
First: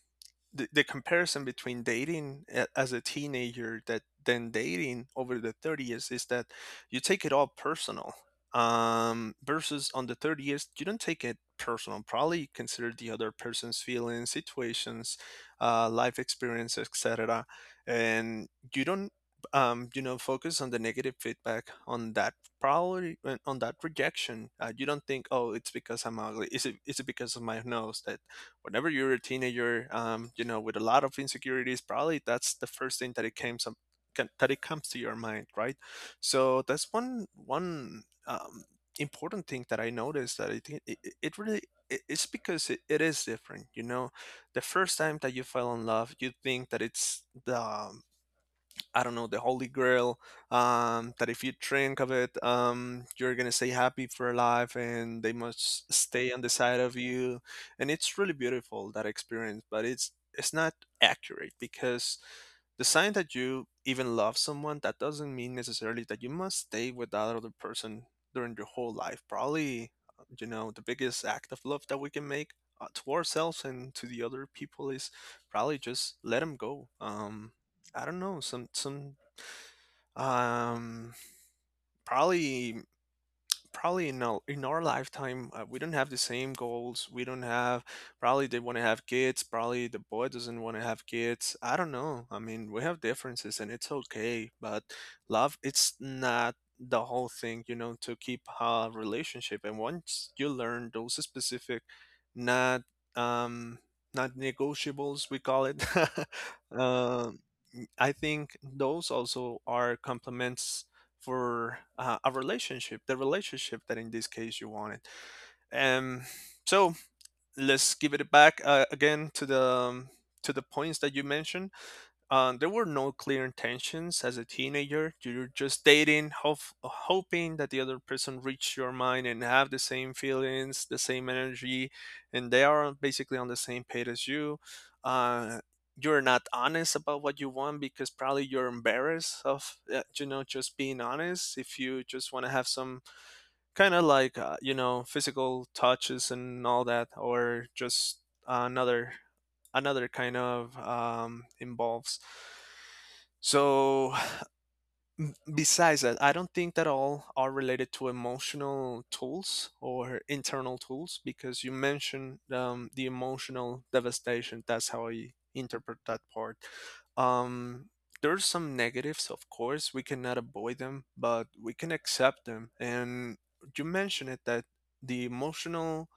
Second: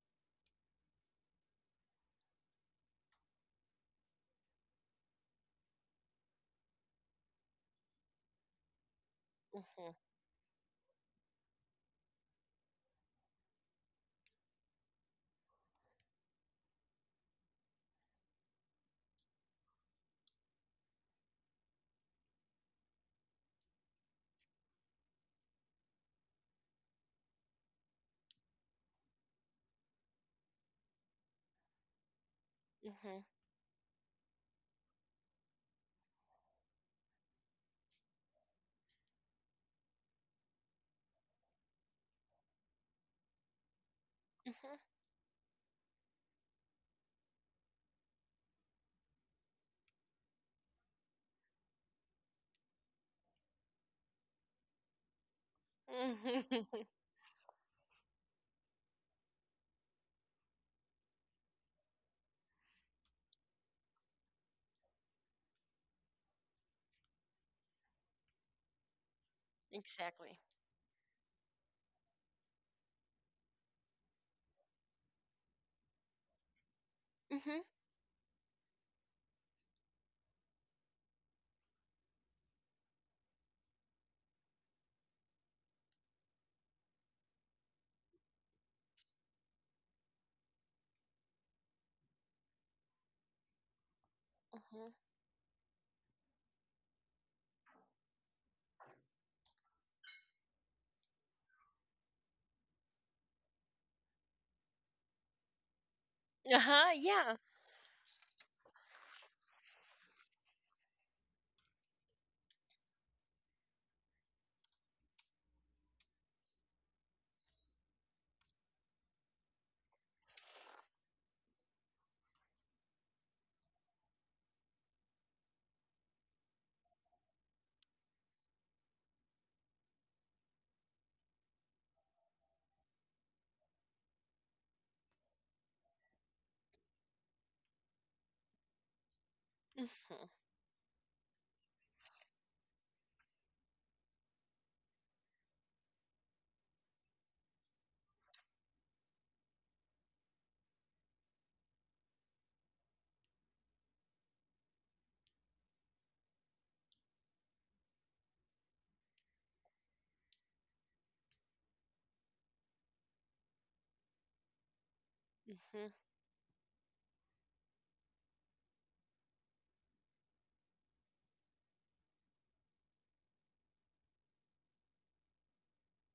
the, the comparison between dating a- as a teenager that then dating over the thirties, is that you take it all personal, um, versus Mhm, on the thirties you don't take it personal. Probably you consider the other person's feelings, situations, uh life experience, etc. And you don't um you know, focus on the negative feedback on that, probably uh, on that rejection. Uh, you don't think, oh, it's because I'm ugly, is it is it because of my nose, that whenever you're a teenager, um, you know, with a lot of insecurities, probably that's the first thing mhm, that it came some can- that it comes to your mind, right? So that's one one um, important thing that I noticed, that I think it, it it really it- it's because it, it is different, you know. The first time that you fell in love, you think that it's the um, I don't know, the Holy Grail, um, that if you drink of it, um, you're gonna stay happy for life, and they must mhm, stay on the side mhm. of you. And it's really beautiful that experience, but it's it's not accurate because the sign that you even love someone that doesn't mean necessarily that you must stay with that other person during your whole life. <laughs> Probably, uh, Exactly. you know, the biggest act of love that we can make uh, to ourselves and to the other people is probably just let them go. Um, Mhm, I don't know, some some um probably probably in our, in our lifetime, uh, we don't have the same goals. We don't have, probably they want to have kids. Probably the boy doesn't want to have kids. I don't know. I mean, we have differences and it's okay, but mhm. love, it's not the whole thing, you know, to keep a relationship. And once you learn those specific, not, um, not negotiables, we call it. <laughs> Uh-huh, yeah. um, I think those also are complements for uh, a relationship, the relationship that in this case you wanted. Um, so let's give it back uh, again to the um, to the points that you mentioned. Um, there were no clear intentions as a teenager. You're just dating, hope, hoping that the other person reach your mind and have the same feelings, the same energy, and they are basically on the same page as you. Uh, you're not honest about what you want because probably you're embarrassed of uh, you Mhm, know just being honest. If you just want to have some kind of like uh, you know physical touches and all that or just another another kind of um, involves so <sighs> besides that, I don't think that all are related to emotional tools or internal tools because you mentioned um, the emotional devastation. That's how I mhm, interpret that part. Um, there's some negatives, of course. We cannot avoid them, but we can accept them. And you mentioned it that the emotional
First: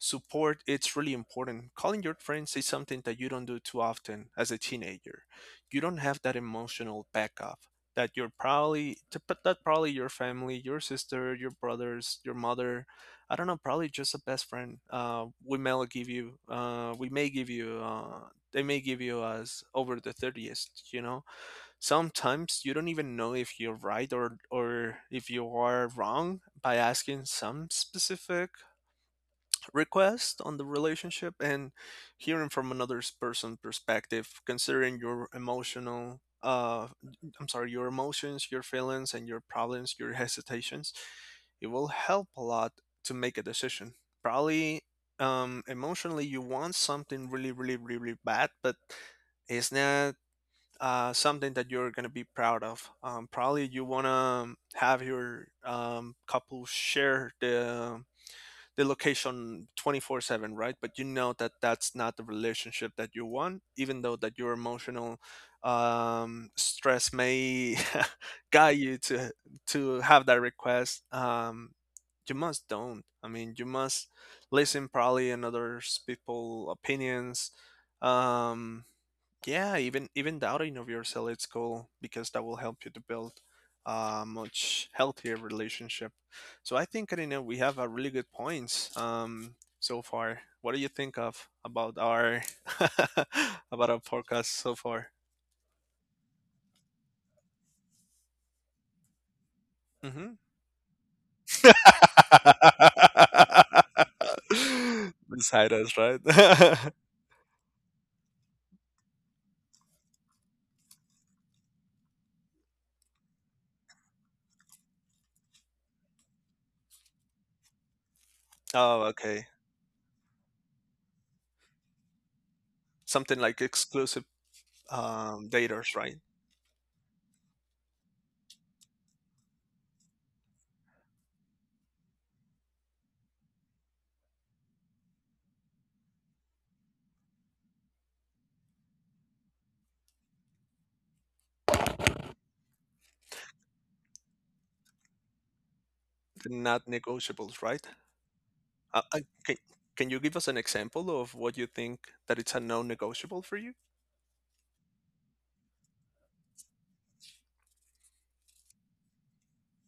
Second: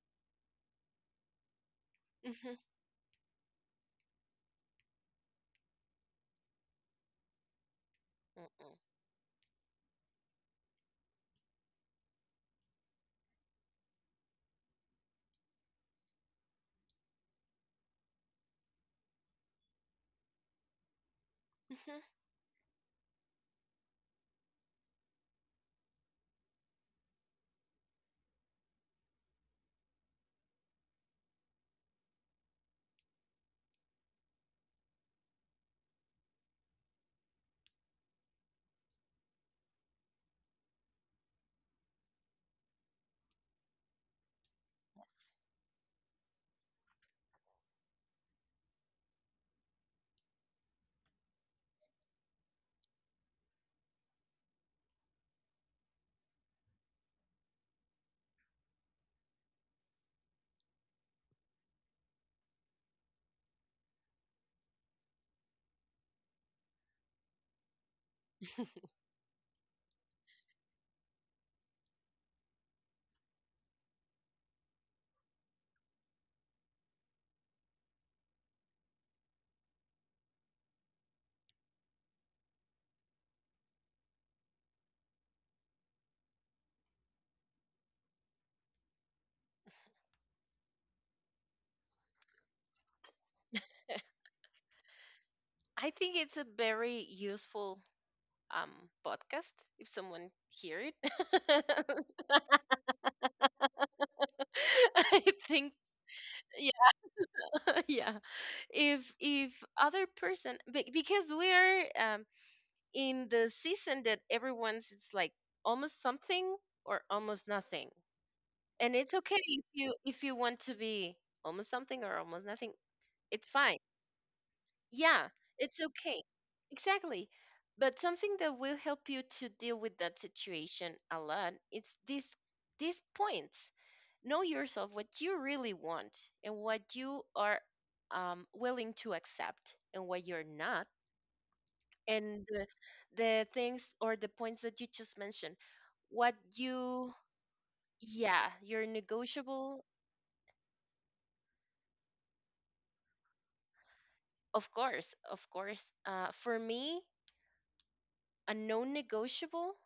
support, it's really important. Calling your friends mhm, is something that you don't do too often as a teenager. You don't have that emotional backup that you're mhm, probably to put that probably your family, your sister, your brothers, your mother, I don't know, probably just a best friend. Uh, we may give you, uh, we may give you, uh, they may give you as over the thirtieth. You know, mhm. <laughs> sometimes you don't even know if you're right or or if you are wrong by asking some specific request on the relationship and hearing from another person's perspective considering your emotional, uh I'm sorry, your emotions, your feelings, and your problems, your <laughs> hesitations, it will help a lot to make a decision, probably. Um emotionally, you want something really, really, really bad, but it's not uh, something that you're gonna be proud of. Um, probably you wanna have your um, couple share the the location twenty-four seven, right? But you know that that's not the relationship that you want, even though that your emotional um, stress may <laughs> guide you to to have that request. Um, you must don't. I mean, you must listen probably in others people opinions. Um, yeah, even even doubting of yourself, it's cool because that will help you to build a much healthier relationship. So I think, Karina, we have a really good points um so far. What do you think of about our <laughs> about our podcast so far? I think it's a very useful um podcast if someone Mm-hmm. hear it. <laughs> <laughs> I Beside think us, right? yeah, <laughs> yeah. If if other person be- because we're uh, in the season that everyone's it's like almost something or almost nothing, <laughs> and Oh, it's okay okay. if you if you want to be almost something or almost nothing, Something it's like fine. exclusive Yeah, um it's daters, right? okay, exactly. But something that will help you to deal with that situation a lot, it's these these points: know yourself, what you really want and what you are um, willing to accept and what you're not, and the, the things or the points that you just mentioned, what Not you... negotiables, right? Yeah, you're Uh, I, can, negotiable. can you give us an example of what you think that it's a non-negotiable for you? Of course, of course. Uh, for me, a non-negotiable,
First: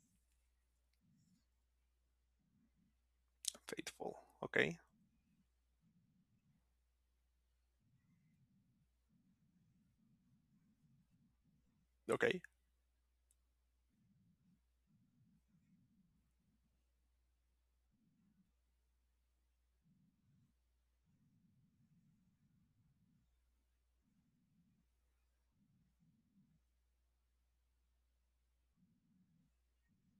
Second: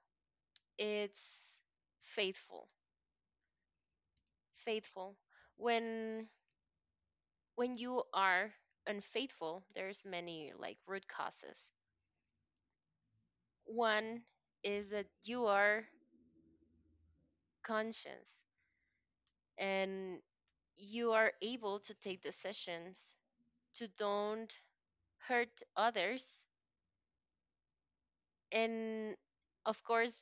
it's faithful. Faithful. Okay. Faithful. When when you are unfaithful, there's many like root causes. Okay. One is that you are conscious and you are able to take decisions to don't hurt others. And of course,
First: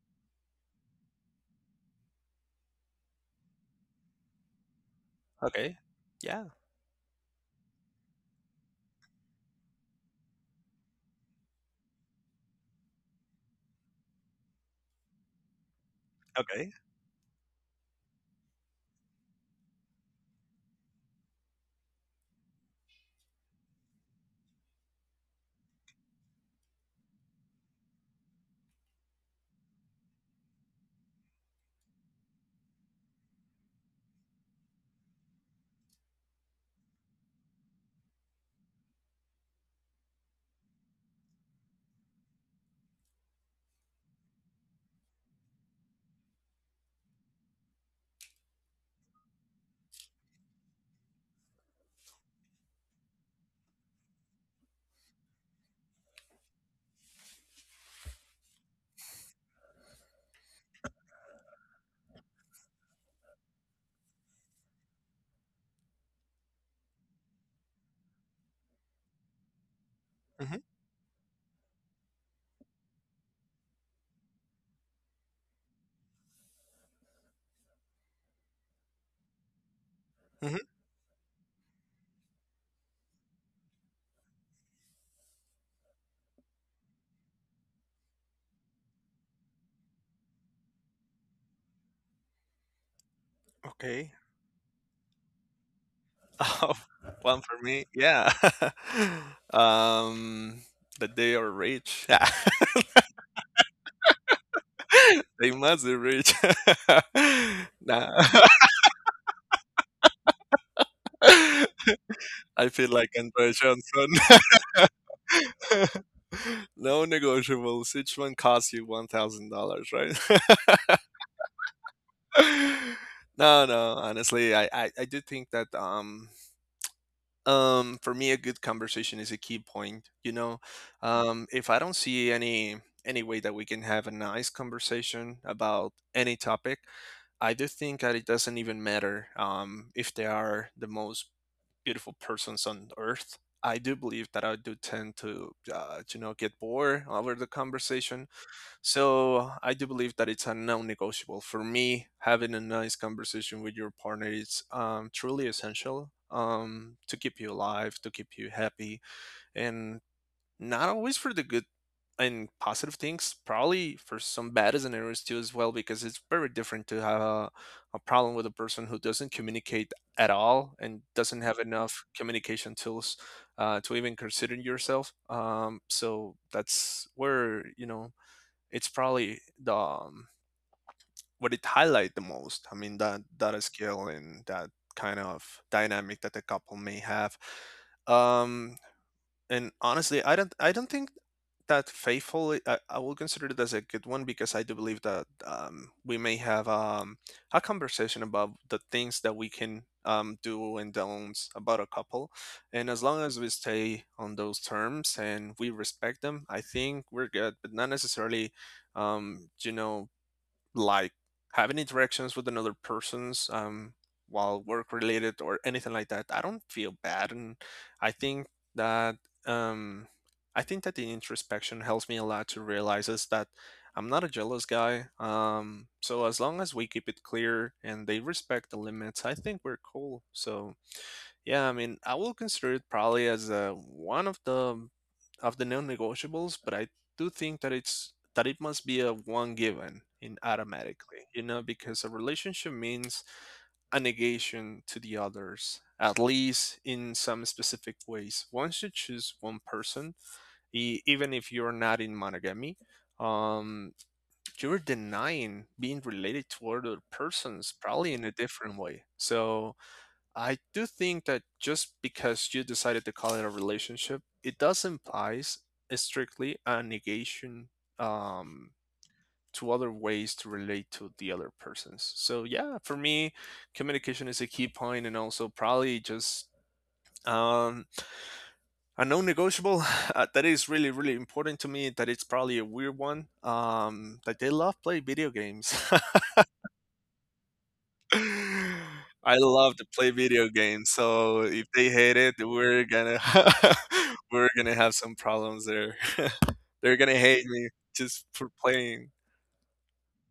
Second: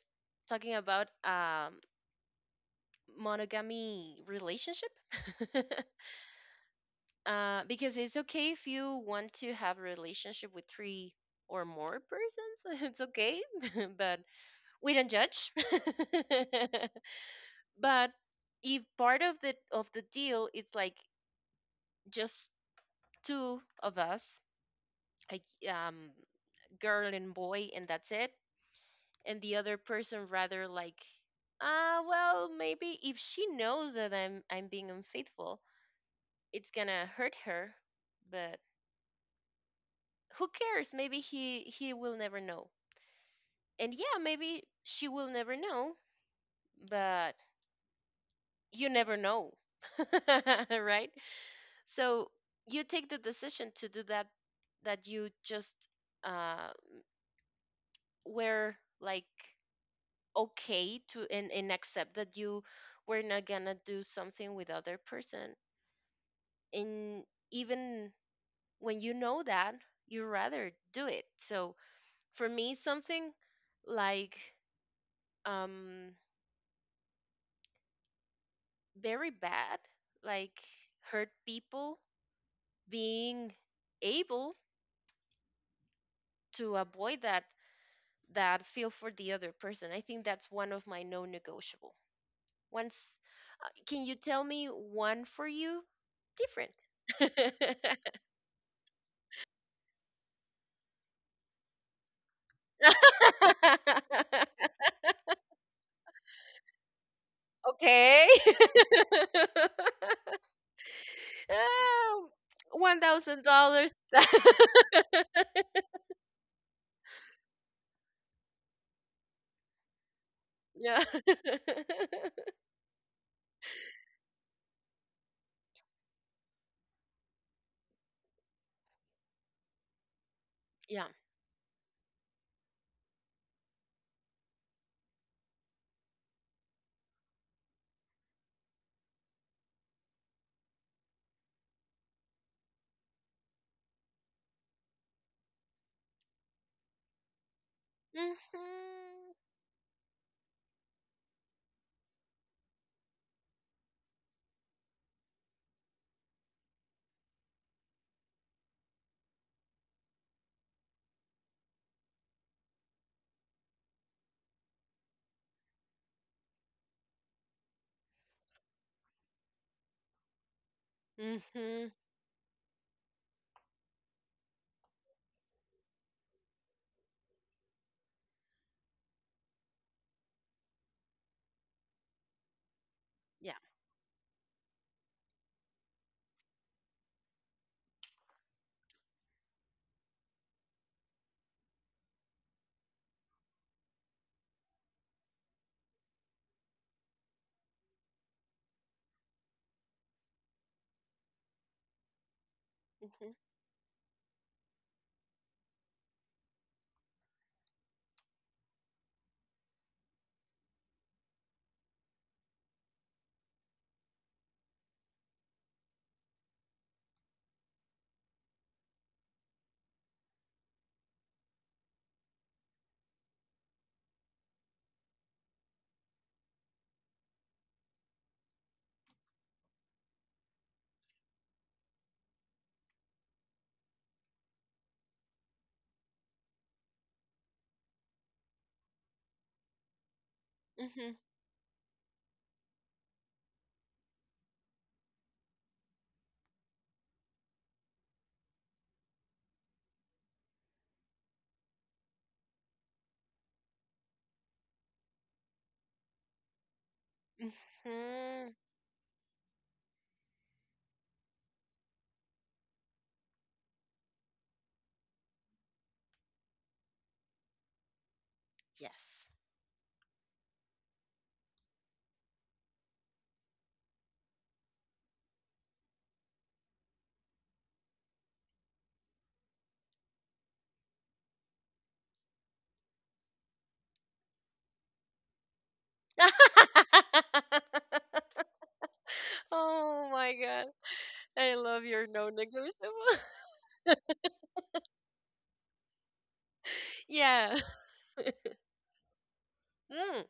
talking about um, monogamy relationship. <laughs> Okay. Yeah. Uh, because it's okay if you want to have a relationship with three or more persons, <laughs> it's okay. <laughs> But we don't judge. Okay. <laughs> But if part of the of the deal it's like just two of us, like um girl and boy, and that's it. And the other person rather like, ah, well, maybe if she knows that i'm i'm being unfaithful, it's gonna hurt her, but who cares? Maybe he he will never know. And yeah, maybe she will never know, but you never know. <laughs> Right? So you take the decision to do that, that you just uh were like, okay, to and, and accept that you were not gonna do something with other person. And even when you know that, you Hmm. rather do it. So for me, something like um very bad, like Hmm. hurt people, being able to avoid that, that feel for the other person, I think that's one of my non-negotiable once uh, can Okay. you <laughs> tell me one for you? Different? Oh, one for me. <laughs> Yeah. <laughs> um, that they are rich. <laughs> <laughs> They must be rich. <laughs> Nah. Okay. <laughs> <laughs> I Um, feel One like thousand Andre dollars. Johnson. <laughs> No negotiables. Each one costs you one thousand dollars, right? <laughs> Yeah. <laughs> <laughs> No, no. Honestly, I, I, I do think that um um for me a good conversation is a key point. You know, Yeah. um if I don't see any any way that we can have a nice conversation about any topic, I do think that it doesn't even matter um if they are the most beautiful persons on earth. I do believe that I do tend to uh, you know get bored over the conversation, Mhm. so I do believe that it's a non-negotiable for me. Having a nice conversation with your partner is um, truly essential, um, to keep you alive, to keep you happy, and not always for the good and positive things. Probably for some bad scenarios too, as well, because it's very different to have a, a problem with a person who doesn't communicate at all and doesn't have Mhm. enough communication tools uh, to even consider yourself. Um, so that's where, you know it's probably the um, what it highlight the most. I mean that Yeah. that skill and that kind of dynamic that the couple may have. Um, and honestly, i don't i don't think that faithful, i, I will consider it as a good one because I do believe that um, we may have um, a conversation about the things that we can um, do and don'ts about a couple, and as long Mhm. as we stay on those terms and we respect them, I think we're good, but not necessarily, um, you know like having interactions with another person's um while work related or anything like that, I don't feel bad. And i think that um i think that the introspection helps me a lot to realize is that I'm not a jealous guy, um so as long as we keep it clear and they respect the limits, I think we're cool. So yeah, I mean, I will consider it probably as uh, one of the of the non-negotiables, but I do think that it's that it must be a one given in Mhm. automatically, you know, because a relationship means a negation to the others, at least in some specific ways. Once you choose one person, e- even if you're not in monogamy, um, you're denying being related to other persons, probably in a Mhm. different way. So I do think that just because you decided to call it a relationship, it does implies strictly a negation, um, Yes. to other ways to relate to the other persons. So yeah, for me, communication is a key point, and also probably just um, a non-negotiable <sighs> <laughs> uh, that is really, really important to me. That it's probably a weird one. Um, that they love play video games. <laughs> <laughs> <laughs> I love to Oh play my video god. games, so I if love they your hate it, we're non-negotiable. gonna <laughs> <laughs> we're gonna have some problems there. <laughs> They're gonna hate Yeah. me just for playing Mm,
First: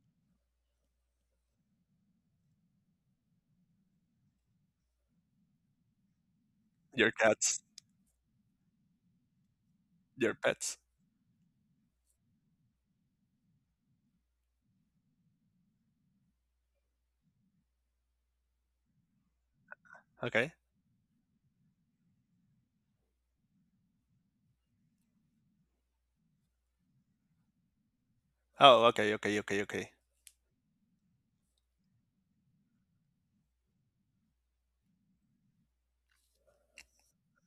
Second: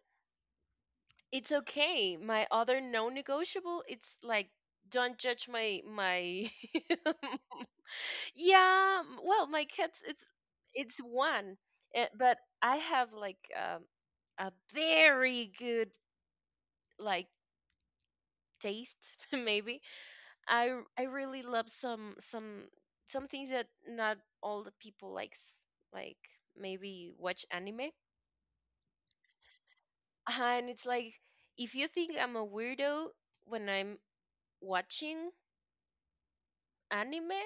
it's okay. My other non-negotiable, it's like don't judge my my your <laughs> cats, Yeah, m- well, my kids, it's your pets. it's one, eh, but I have like um, a very good like taste, <laughs> maybe. Okay. I r- I really love some some some things that not all the people likes, like maybe watch anime. Oh, okay, okay, okay, okay. And it's like, if you think I'm a weirdo when I'm watching anime,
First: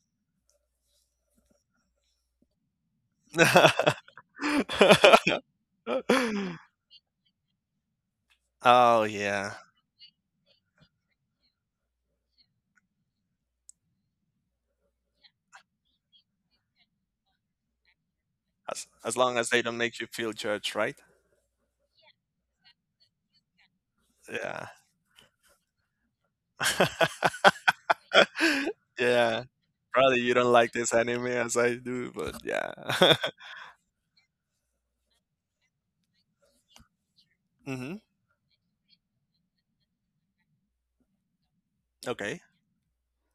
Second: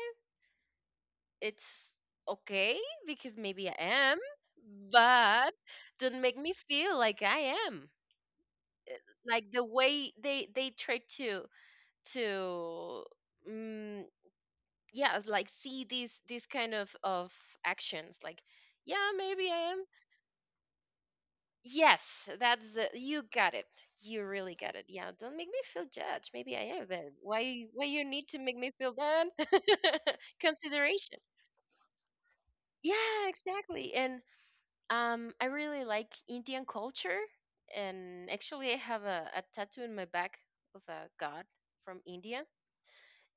it's okay because maybe I am, <laughs> but don't make me feel like I am. Oh Like yeah. the way they they try to to mm yeah, like see these these kind of of actions like As yeah, as long maybe as they I don't am. make you feel judged, right? Yes, that's the you got it. You really Yeah. got it. Yeah, don't make me feel judged. Maybe I am, but why why you need to make me <laughs> feel bad? Yeah. <laughs> Probably you don't like this Consideration. anime as I do, but yeah. Yeah, exactly. And Um, I really like Indian culture, <laughs> Hmm. and actually, I have a, a tattoo in my back of a god from Okay. India.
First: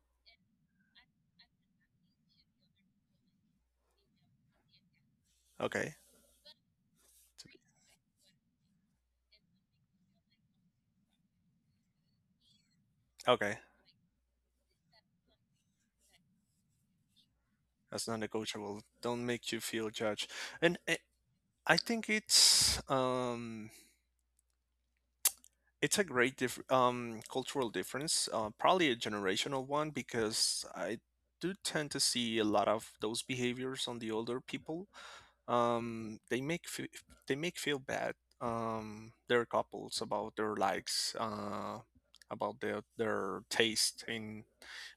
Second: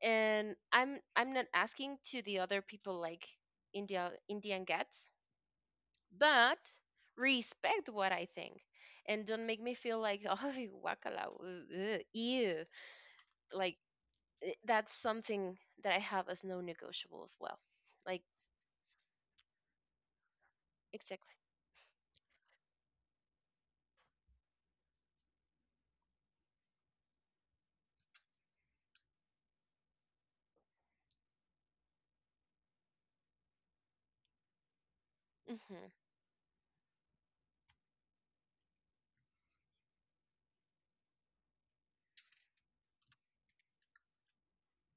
And I'm I'm not asking to the other people like India Indian gods, Okay. but respect what I think, and don't make me feel like <laughs> oh, wakala, uh, uh, ew. Okay. Like, eh, that's something that I have as no negotiable as well. That's not Like, negotiable. Don't make you feel judged. And I exactly. I think it's um it's a great diff- um cultural difference, uh, probably a generational one because I do tend to see a lot of those behaviors on the older people, Hmm. um, they make fe- they make feel bad, um, their couples about their likes, uh, about their their taste in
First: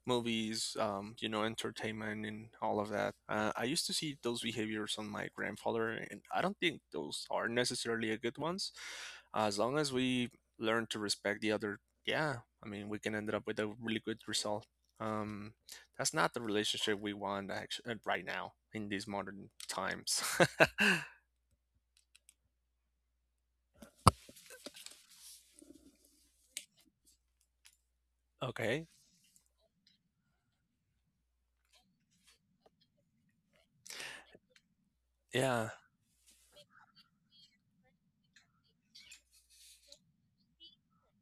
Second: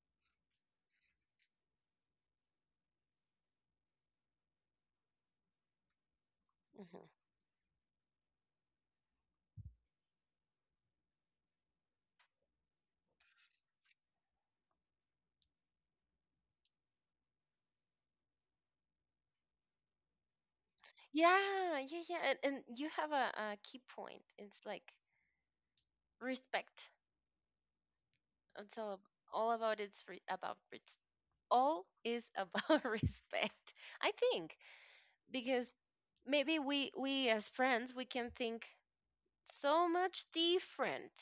movies, um, you know, entertainment, and all of that. Uh, I used to see those behaviors on my grandfather, and I don't think Hmm. those are necessarily a good ones. As long as we learn to respect the other, yeah, I mean, we can end up with a really good result. Um, that's not the relationship we want actually right now in these modern times. <laughs> Yeah, yeah, yeah. And, and you have a, a key point. It's like respect. It's Okay. all, all about it's re- about res- all is about <laughs> respect. I think because Yeah. maybe we we as friends we can think so much different.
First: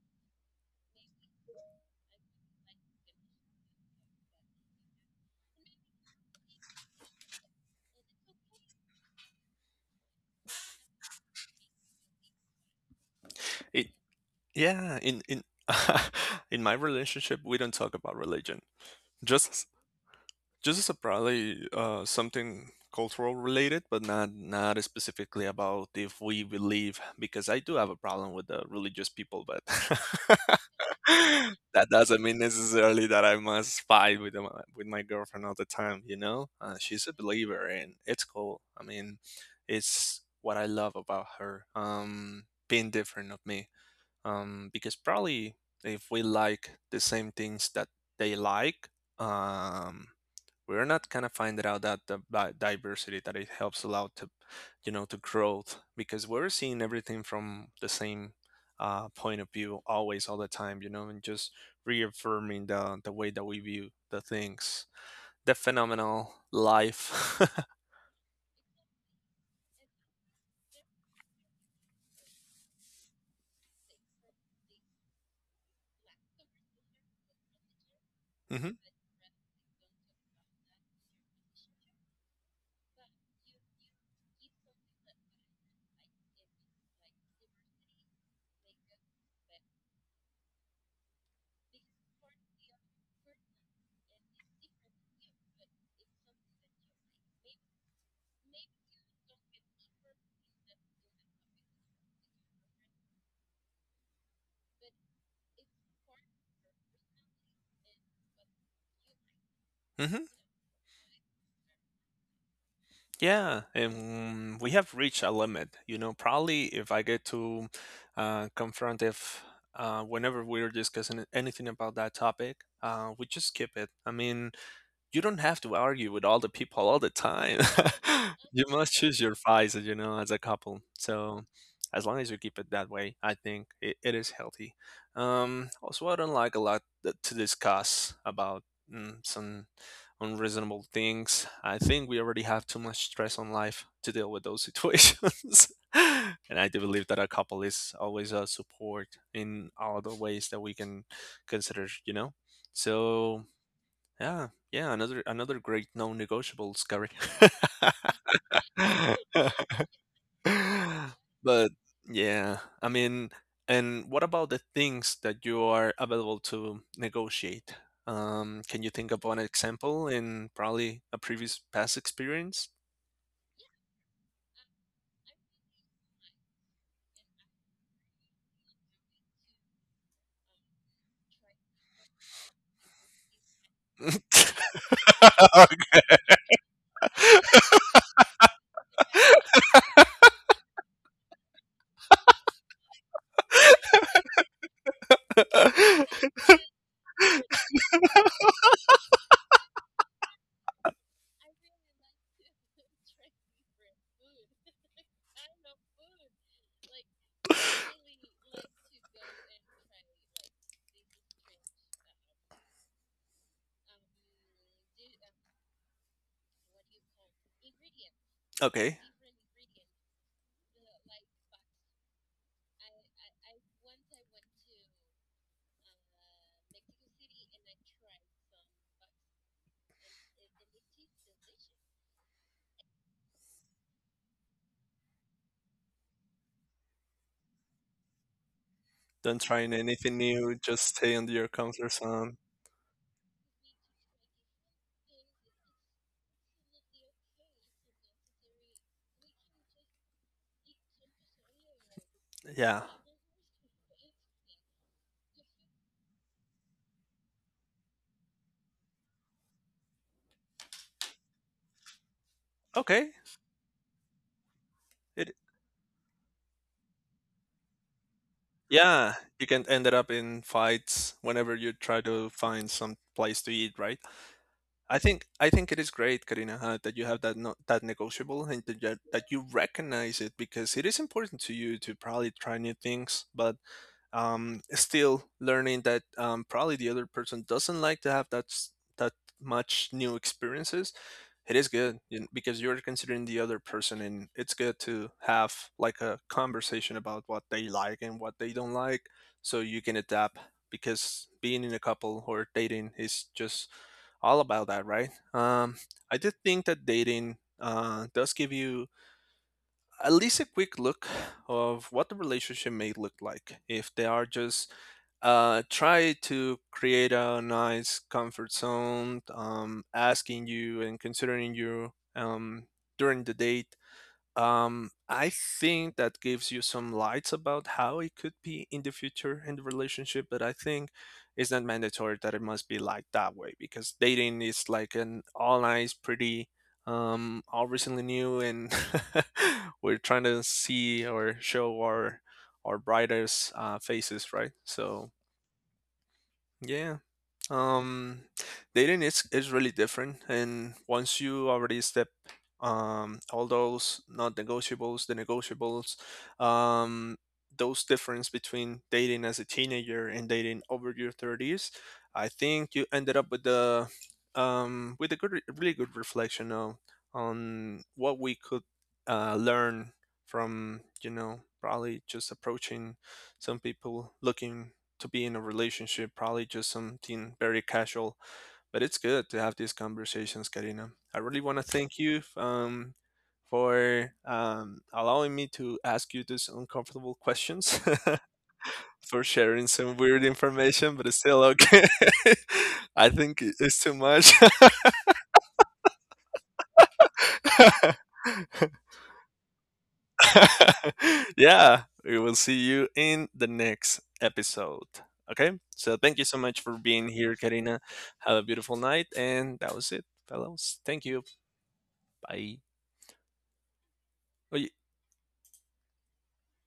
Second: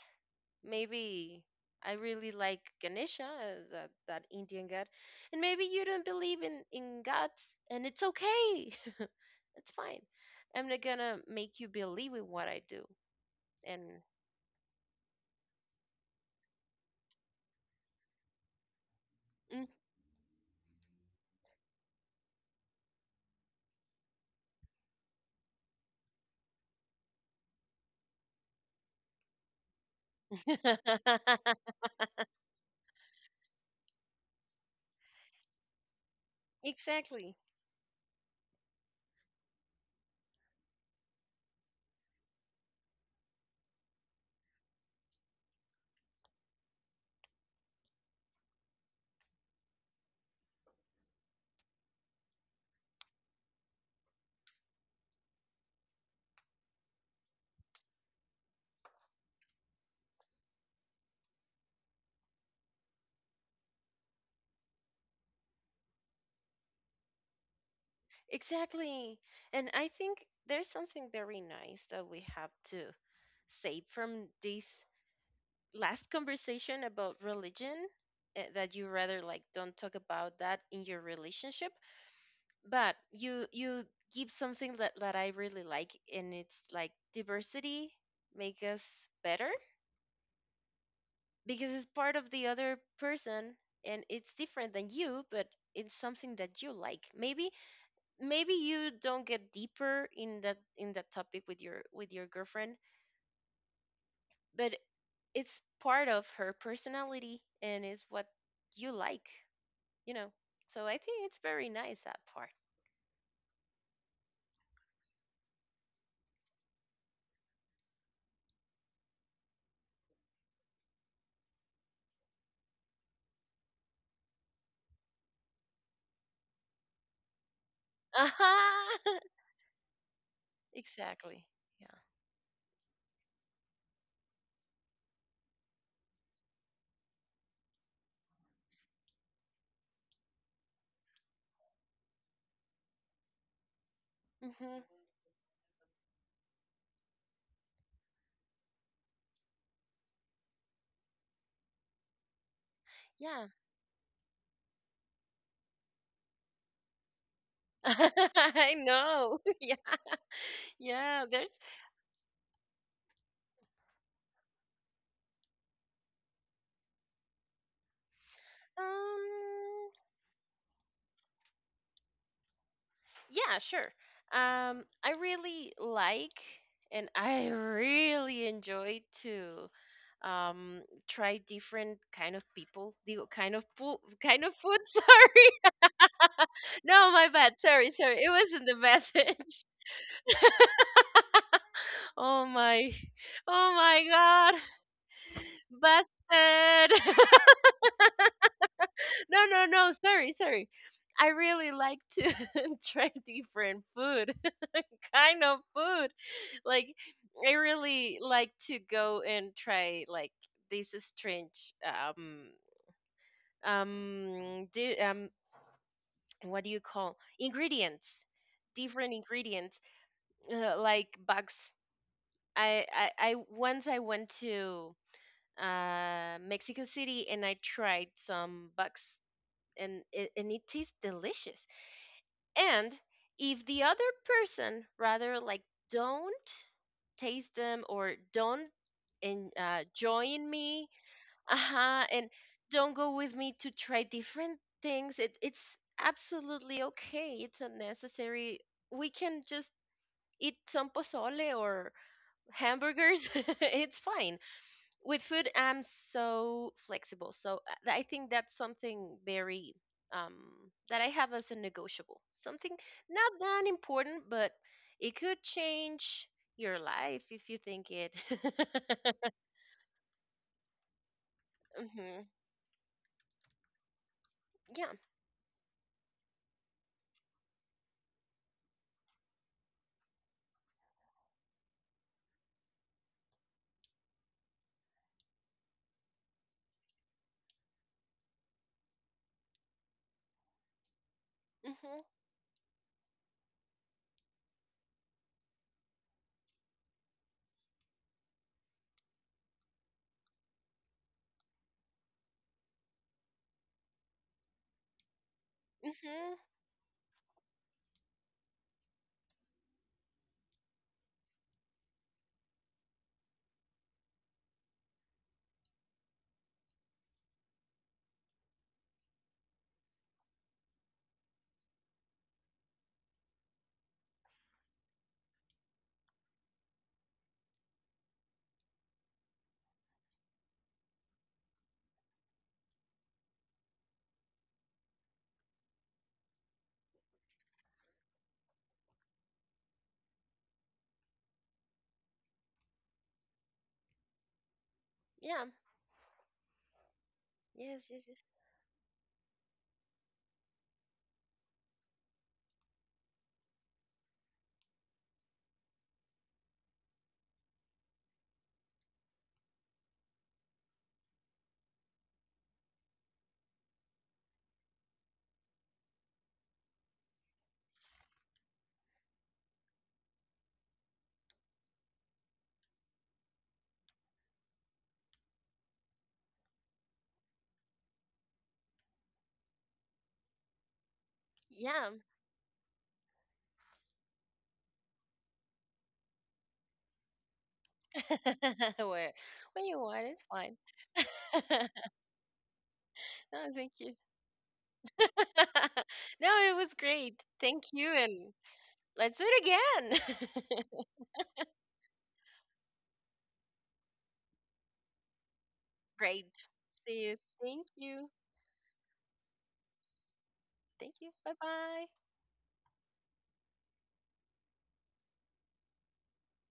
Maybe I really like Ganesha, uh, that that Indian god, and maybe you don't believe in in gods, and it's okay. <laughs> It's fine. I'm not gonna make you believe in what I do, It and. yeah, in in <laughs> in my relationship we don't talk about religion. Just Just as a probably uh, something cultural related, but not not specifically about if we believe, because I do have a problem with the religious people, but <laughs> <laughs> that doesn't mean necessarily that I must fight with my, with my girlfriend all the time. You know, uh, she's a Exactly. believer, and it's cool. I mean, it's what I love about her, um, being different of me, um, because probably if we like the same things that they like. Um, we're not kind of finding out that the bi- diversity that it helps a to you know to growth because we're seeing everything from the same uh, point of view, always all the time, you know and just reaffirming the the way that we view the things, the phenomenal life. Exactly. And I think there's something very nice that we have to save from this last conversation about religion, eh, <laughs> Hmm. that you rather like don't talk about that in your relationship, but you you give something that, that I really like, and it's like diversity make us better because it's part of the other person and it's different than you, but it's something that you like. Maybe maybe you don't get deeper in that in that topic with your with your girlfriend, but it's part of her personality, and is what you like, you Hmm. know. So I think it's very nice that part. Yeah, and we have reached a limit, you know probably if I get to uh, confront if uh, whenever we're discussing anything about that topic, uh, we just skip it. I mean, you don't have to argue with all the people all the time. <laughs> You must choose Uh-huh. your fights, you know, as a <laughs> couple. Exactly. So Yeah. as long as you keep it that way, I think it, it is healthy. Um, also, I don't like a lot that- to discuss about mm, some unreasonable things. I think we already have too much stress on life to deal with those Hmm. situations. <laughs> And I do believe that a couple is always a support in all the ways that we can consider, you know? So Yeah. yeah, yeah, another another great non negotiables, Gary. <laughs> I know. <laughs> Yeah. <laughs> Yeah, there's But yeah, I mean, and what about the things that you are available to negotiate? Um, can you think of an um example in probably a previous past experience? yeah, sure. um I really like and I really enjoy to um try different kind of people, the kind of food, kind of food. <laughs> Sorry, <laughs> no, my bad, sorry, sorry, it wasn't the message. <laughs> Oh my, oh my god, bastard. <laughs> No, no, no, sorry, sorry. I really like to <laughs> try different food, <laughs> kind of food. Like, I really like to go and try like this strange um um di- um what do you call ingredients, Okay, different ingredients, uh, like bugs. I, I i once I went to uh, Mexico City and I tried some bugs, and it, and it tastes delicious. And if the other person rather like don't taste them or don't, don't and try uh, anything join new, just me. stay under your comfort Uh-huh. And zone. don't go with me to try different things, it, it's absolutely okay, it's unnecessary. We can just eat some pozole or Yeah. hamburgers. <laughs> It's fine. With food, I'm so flexible. So uh, th- I think that's something very um that I have as a negotiable, something Okay. not that important, but it It could change your life if you think it. <laughs> Yeah, you can end up in fights whenever you try Hmm. to find some place to eat, right? Yeah. I think I think it is great, Karina, huh, that you have that no, that negotiable and that you that you recognize it because it is important to you to probably try new things. But um, still learning that, um, probably the other person doesn't like to have that s- that much new experiences. It is good, Hmm. you kn- because you're considering the other person, and it's good to have like a conversation about what they like and what they don't like, so you can adapt, because being in a couple or dating is just all about that, right? um, I did Hmm. think that dating uh, does give you at least a quick look of what the relationship may look like if they are just uh, try to create a nice comfort zone, um, asking you and considering you, um, during the date, um, I think that gives you some lights about how it could be in the future in the relationship. But I think it's not mandatory that it must be like that way because dating is like an all nice, pretty, um, all recently new, and <laughs> we're trying to see or show our our brightest uh, faces, right? So Yeah. yeah, Yes, yes, yes. um, dating is is really different, and once you already step um all those not negotiables, the negotiables, um, those difference between dating as a teenager and dating over your thirties, I think you ended up with the um with a good re- really good reflection on on what we could uh, learn from, you know probably just approaching some people looking to be in a relationship, probably just something very casual. But it's good to have these conversations, Karina. I really want to thank you, um, for um, allowing me to ask you these uncomfortable questions, Yeah. <laughs> <laughs> Where for when sharing you some want, it's weird fine. information, but it's still <laughs> okay. <laughs> I think No, thank it's you. too much. <laughs> No, it was great. Thank you, <laughs> and let's do it again. <laughs> Yeah, we will see you in the next episode. Okay, so <laughs> thank you Great. so much for See being you. here, Thank Karina. you. Have a beautiful night, and that was it, fellows. Thank Thank you. you. Bye bye. Bye. Oh,